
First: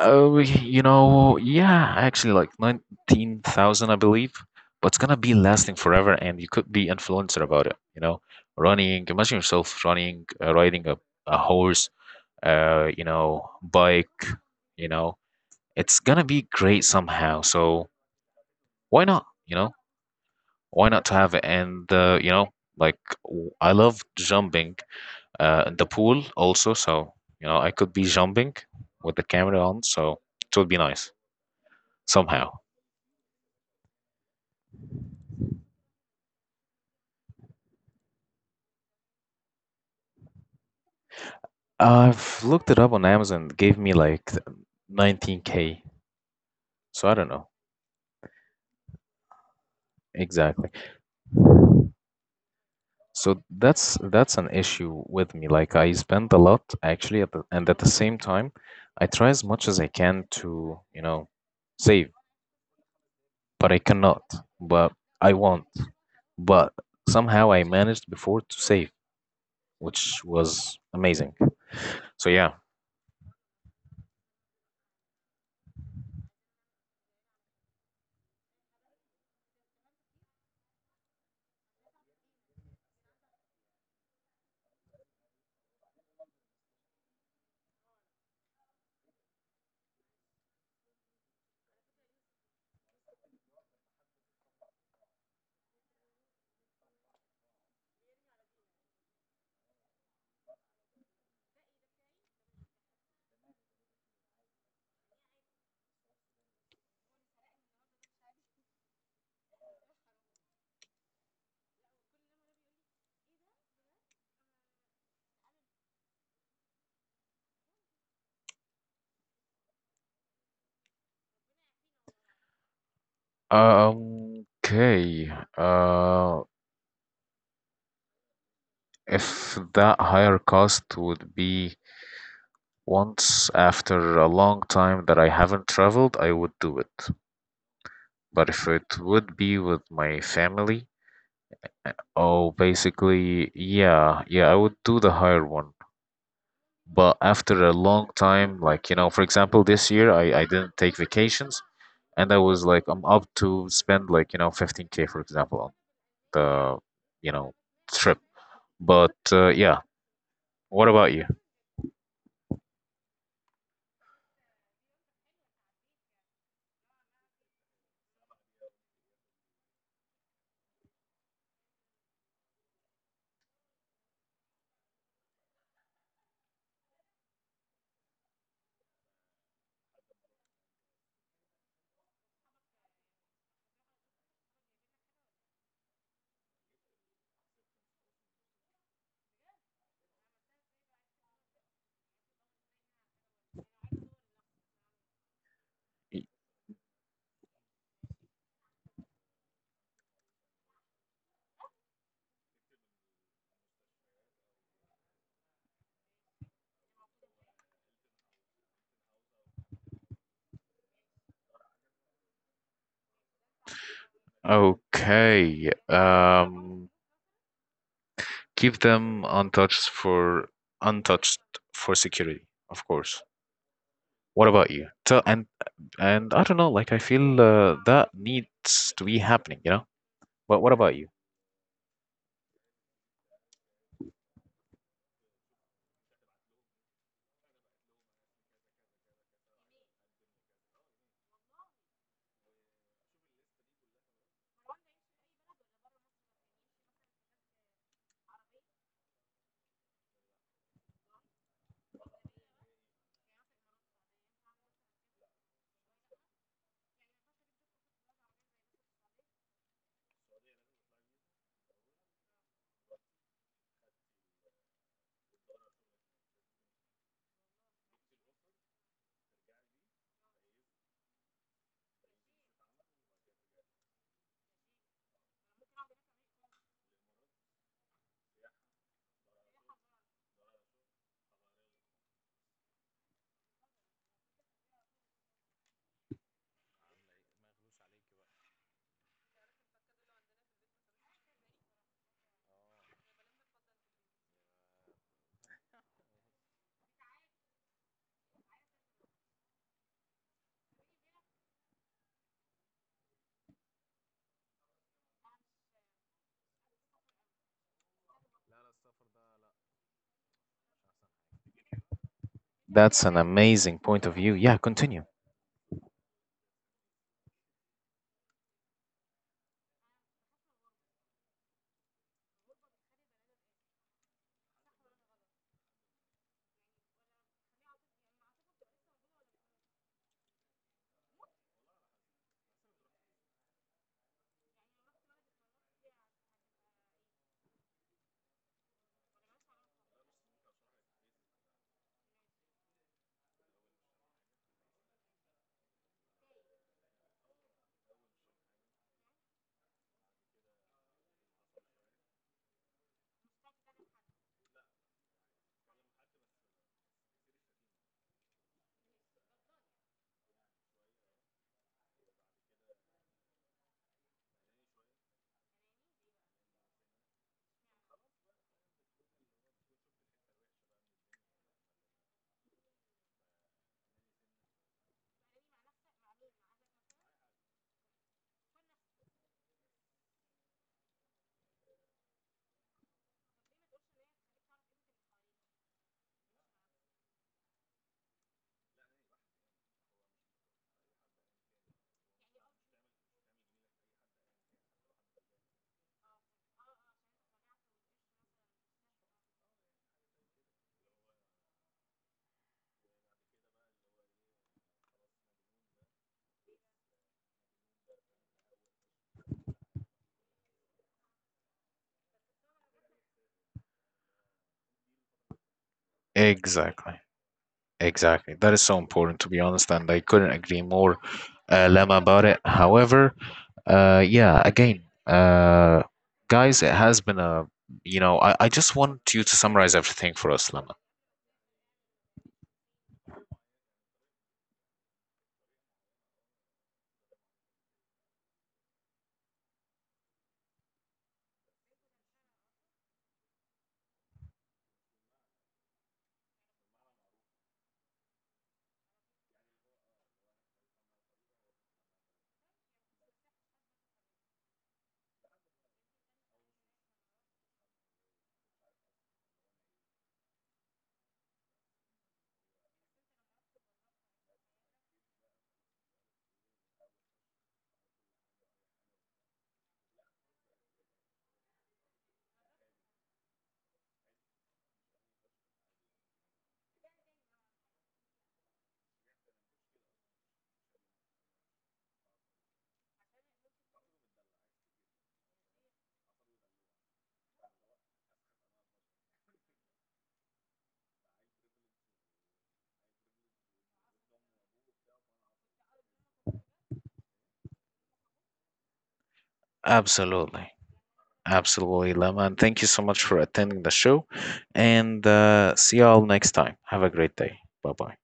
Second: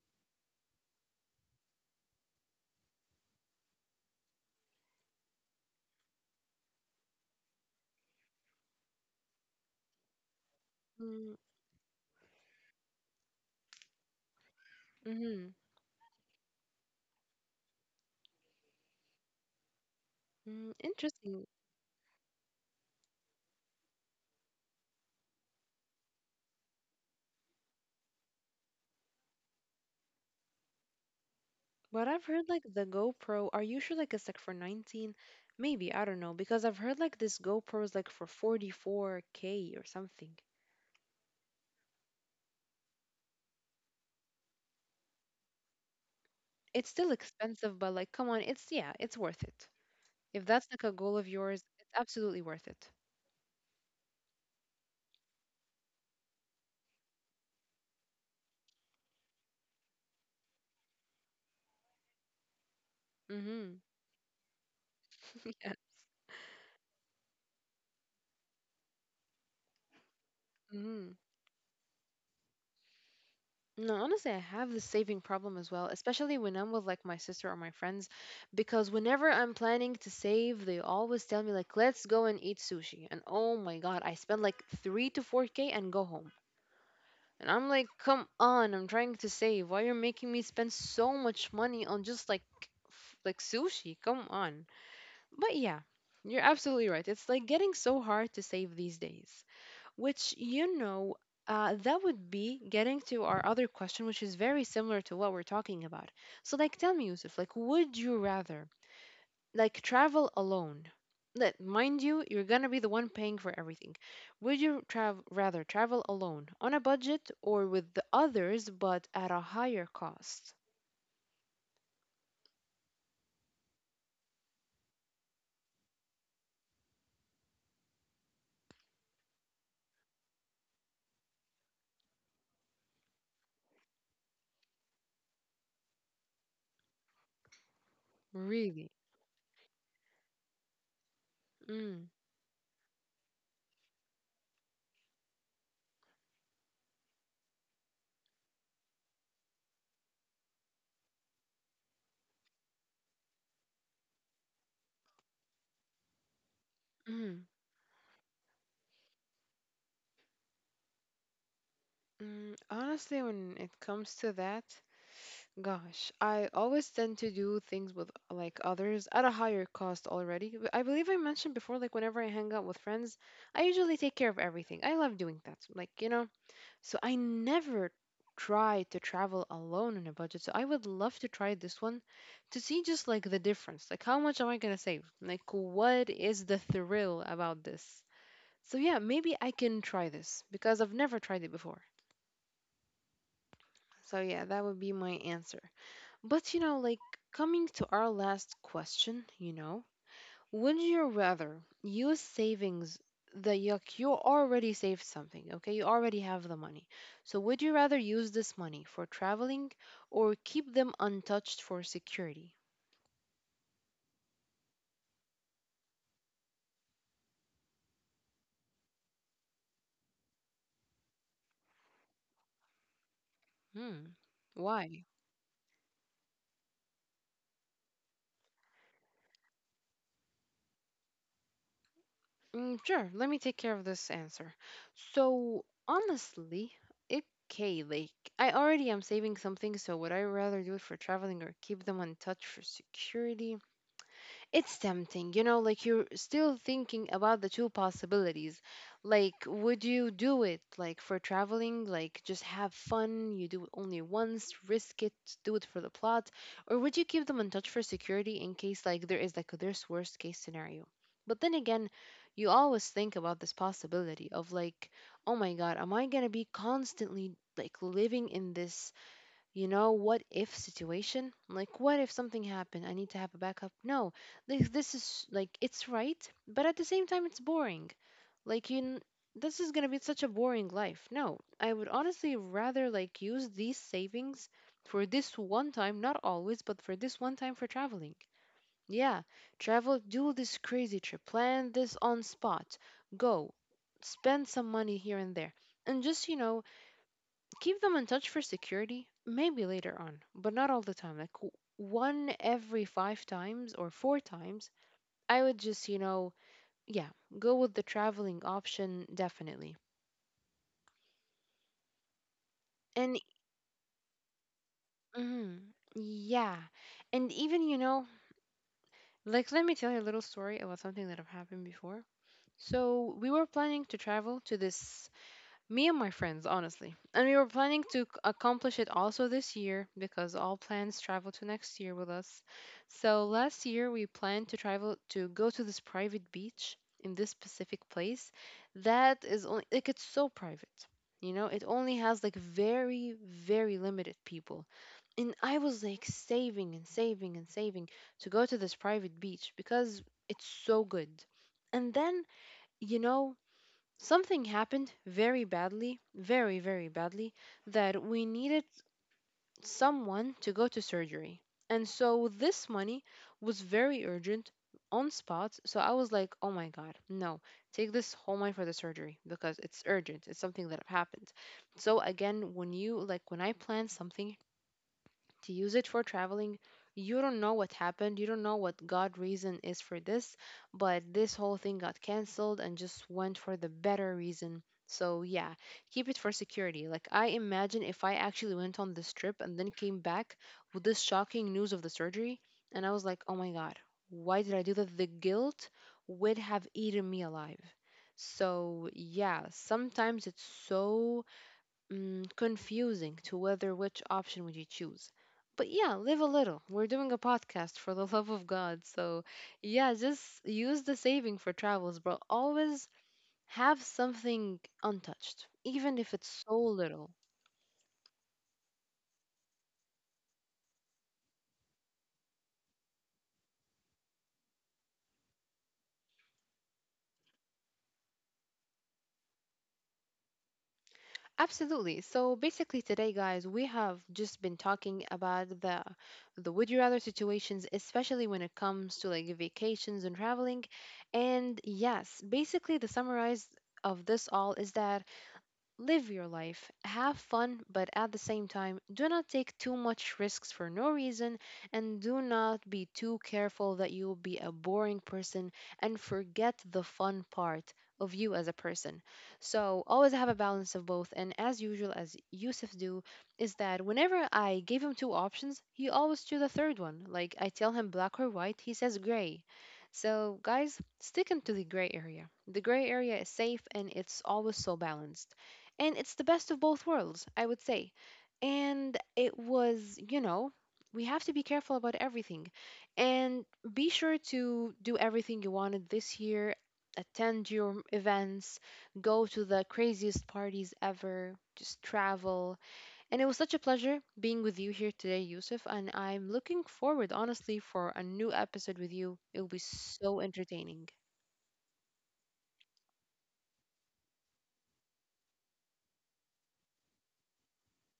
[SPEAKER 1] Oh, you know, yeah, actually, like nineteen thousand, I believe, but it's gonna be lasting forever and you could be influencer about it, you know. Running, imagine yourself running, uh, riding a,
[SPEAKER 2] Mm,
[SPEAKER 1] a horse, uh, you know, bike, you know,
[SPEAKER 2] mm-hmm.
[SPEAKER 1] it's gonna be great somehow. So why not? You know,
[SPEAKER 2] Mm,
[SPEAKER 1] why not to have it?
[SPEAKER 2] interesting.
[SPEAKER 1] And uh, you know, like w- I love jumping uh, in the pool also. So you know, I could be jumping with the camera on. So it would be nice
[SPEAKER 2] But I've heard
[SPEAKER 1] somehow.
[SPEAKER 2] like the GoPro, are you sure like it's like for nineteen? Maybe, I don't know, because I've heard like this GoPro is like for forty-four k or something.
[SPEAKER 1] I've looked it up on Amazon. It gave me like nineteen k.
[SPEAKER 2] It's
[SPEAKER 1] So
[SPEAKER 2] still
[SPEAKER 1] I don't know
[SPEAKER 2] expensive, but like come on, it's, yeah, it's worth it. If that's
[SPEAKER 1] exactly.
[SPEAKER 2] like a goal of yours, it's absolutely worth it.
[SPEAKER 1] So that's that's an issue with me. Like I spend a lot actually, at the, and at the same time, I try as much as I can to, you know, save, but I
[SPEAKER 2] Mhm.
[SPEAKER 1] cannot. But I want.
[SPEAKER 2] Yeah.
[SPEAKER 1] But somehow I managed before to save, which was
[SPEAKER 2] Mhm.
[SPEAKER 1] amazing. So yeah.
[SPEAKER 2] No, honestly, I have this saving problem as well, especially when I'm with like my sister or my friends, because whenever I'm planning to save, they always tell me like, "Let's go and eat sushi." And oh my God, I spend like three to four k and go home. And I'm like, come on, I'm trying to save. Why you're making me spend so much money on just like f- like sushi? Come on. But yeah, you're absolutely right. It's like getting so hard to save these days. Which you know, uh, that would be getting to our other question, which is very similar to what we're talking about. So like, tell me, Yusuf, like, would you rather like travel alone. Let mind you, you're gonna be the one paying for everything. Would you travel rather travel alone on a budget or with the others but at a higher cost?
[SPEAKER 1] Um, okay. Uh, if that higher cost would be once after a long time that I haven't traveled, I would do it. But if
[SPEAKER 2] Really?
[SPEAKER 1] it would be with my family,
[SPEAKER 2] Mm,
[SPEAKER 1] oh, basically, yeah, yeah, I would do the higher one. But after a long time, like, you know, for example, this year I, I didn't take vacations and I was like, I'm up to spend like, you know, fifteen k, for example, on the, you
[SPEAKER 2] mm,
[SPEAKER 1] know, trip. But uh, yeah, what about you?
[SPEAKER 2] mm. Honestly, when it comes to that, gosh, I always tend to do things with like others at a higher cost already. W- I believe I mentioned before, like whenever I hang out with friends, I usually take care of everything. I love doing that. Like, you know, so I never try to travel alone on a budget. So I would love to try this one to see just like the difference. Like how much am I gonna save? Like what is the thrill about this? So yeah, maybe I can try this because I've never tried it before. So yeah, that would be my answer. But you know, like coming to our last question, you know, would you rather use savings that you, ac- you already saved something, okay? You already have the money. So would you rather use this money for traveling or keep them untouched for security?
[SPEAKER 1] Okay. Um, keep them untouched for untouched for security, of course.
[SPEAKER 2] Hmm.
[SPEAKER 1] What about you?
[SPEAKER 2] Why?
[SPEAKER 1] Tell and And I don't know, like I feel uh, that needs to be happening, you know? But what about you?
[SPEAKER 2] Mm, sure, let me take care of this answer. So honestly, it okay, like I already am saving something, so would I rather do it for traveling or keep them untouched for security? It's tempting, you know, like you're still thinking about the two possibilities. Like, would you do it, like, for traveling? Like, just have fun, you do it only once, risk it, do it for the plot? Or would you keep them in touch for security in case, like, there is, like, this worst case scenario? But then again, you always think about this possibility of, like, oh my God, am I gonna be constantly, like, living in this, you know, what if situation? Like what if something happened, I need to have a backup? No, this, this is like it's right, but at the same time it's boring. like you n- this is going to be such a boring life. No, I would honestly rather like use these savings for this one time, not always, but for this one time for traveling. Yeah, travel, do this crazy trip, plan this on spot, go, spend some money here and there, and just, you know, keep them in touch for security, maybe later on, but not all the time. Like w- one every five times or four times, I would just, you know, yeah, go with the traveling option definitely.
[SPEAKER 1] That's an
[SPEAKER 2] And
[SPEAKER 1] amazing point of view. Yeah, continue.
[SPEAKER 2] mm, yeah, and even, you know, like let me tell you a little story about something that have happened before. So we were planning to travel to this me and my friends, honestly. And we were planning to c- accomplish it also this year, because all plans travel to next year with us. So last year we planned to travel to go to this private beach in this specific place that is only like it's so private. You know, it only has like very, very limited people. And I was like saving and saving and saving to go to this private beach because it's so good. And then, you know, something happened very badly, very, very badly, that we needed someone to go to surgery. And so this money was very urgent on spot. So I was like, oh my God, no, take this whole money for the surgery because it's urgent. It's something that happened. So again, when you like, when I plan something to use it for traveling, you don't know what happened. You don't know what God reason is for this, but this whole thing got canceled and just went for the better reason. So yeah, keep it for security. Like I imagine if I actually went on this trip and then came back with this shocking news of the surgery, and I was like, "Oh my God, why did I do that?" The guilt would have eaten me alive. So, yeah, sometimes it's so mm, confusing to whether which option would you choose. But yeah, live a little. We're doing a podcast for the love of God. So yeah, just use the saving for travels, but always have something untouched, even if it's so
[SPEAKER 1] Exactly.
[SPEAKER 2] little.
[SPEAKER 1] Exactly. That is so important, to be honest, and I couldn't agree more, uh, Lama, about it. However, uh, yeah, again, uh, guys, it has been a, you know, I, I just want you to summarize everything for us, Lama.
[SPEAKER 2] Absolutely. So basically today guys, we have just been talking about the the would you rather situations, especially when it comes to like vacations and traveling. And yes, basically the summarize of this all is that live your life, have fun, but at the same time, do not take too much risks for no reason and do not be too careful that you will be a boring person and forget the fun part of you as a person. So, always have a balance of both. And as usual, as Yusuf do, is that whenever I gave him two options, he always choose the third one. Like I tell him black or white, he says gray. So, guys, stick into the gray area. The gray area is safe and it's always so balanced. And it's the best of both worlds, I would say. And it was, you know, we have to be careful about everything. And be sure to do everything you wanted this year. Attend your events, go to the craziest parties ever, just travel. And it was such a pleasure being with you here today, Yusuf. And I'm looking forward, honestly, for a new episode with you. It will be so
[SPEAKER 1] Absolutely.
[SPEAKER 2] entertaining.
[SPEAKER 1] Absolutely, Lama. And thank you so much for attending the show. And uh, see you all next time. Have a great day. Bye bye.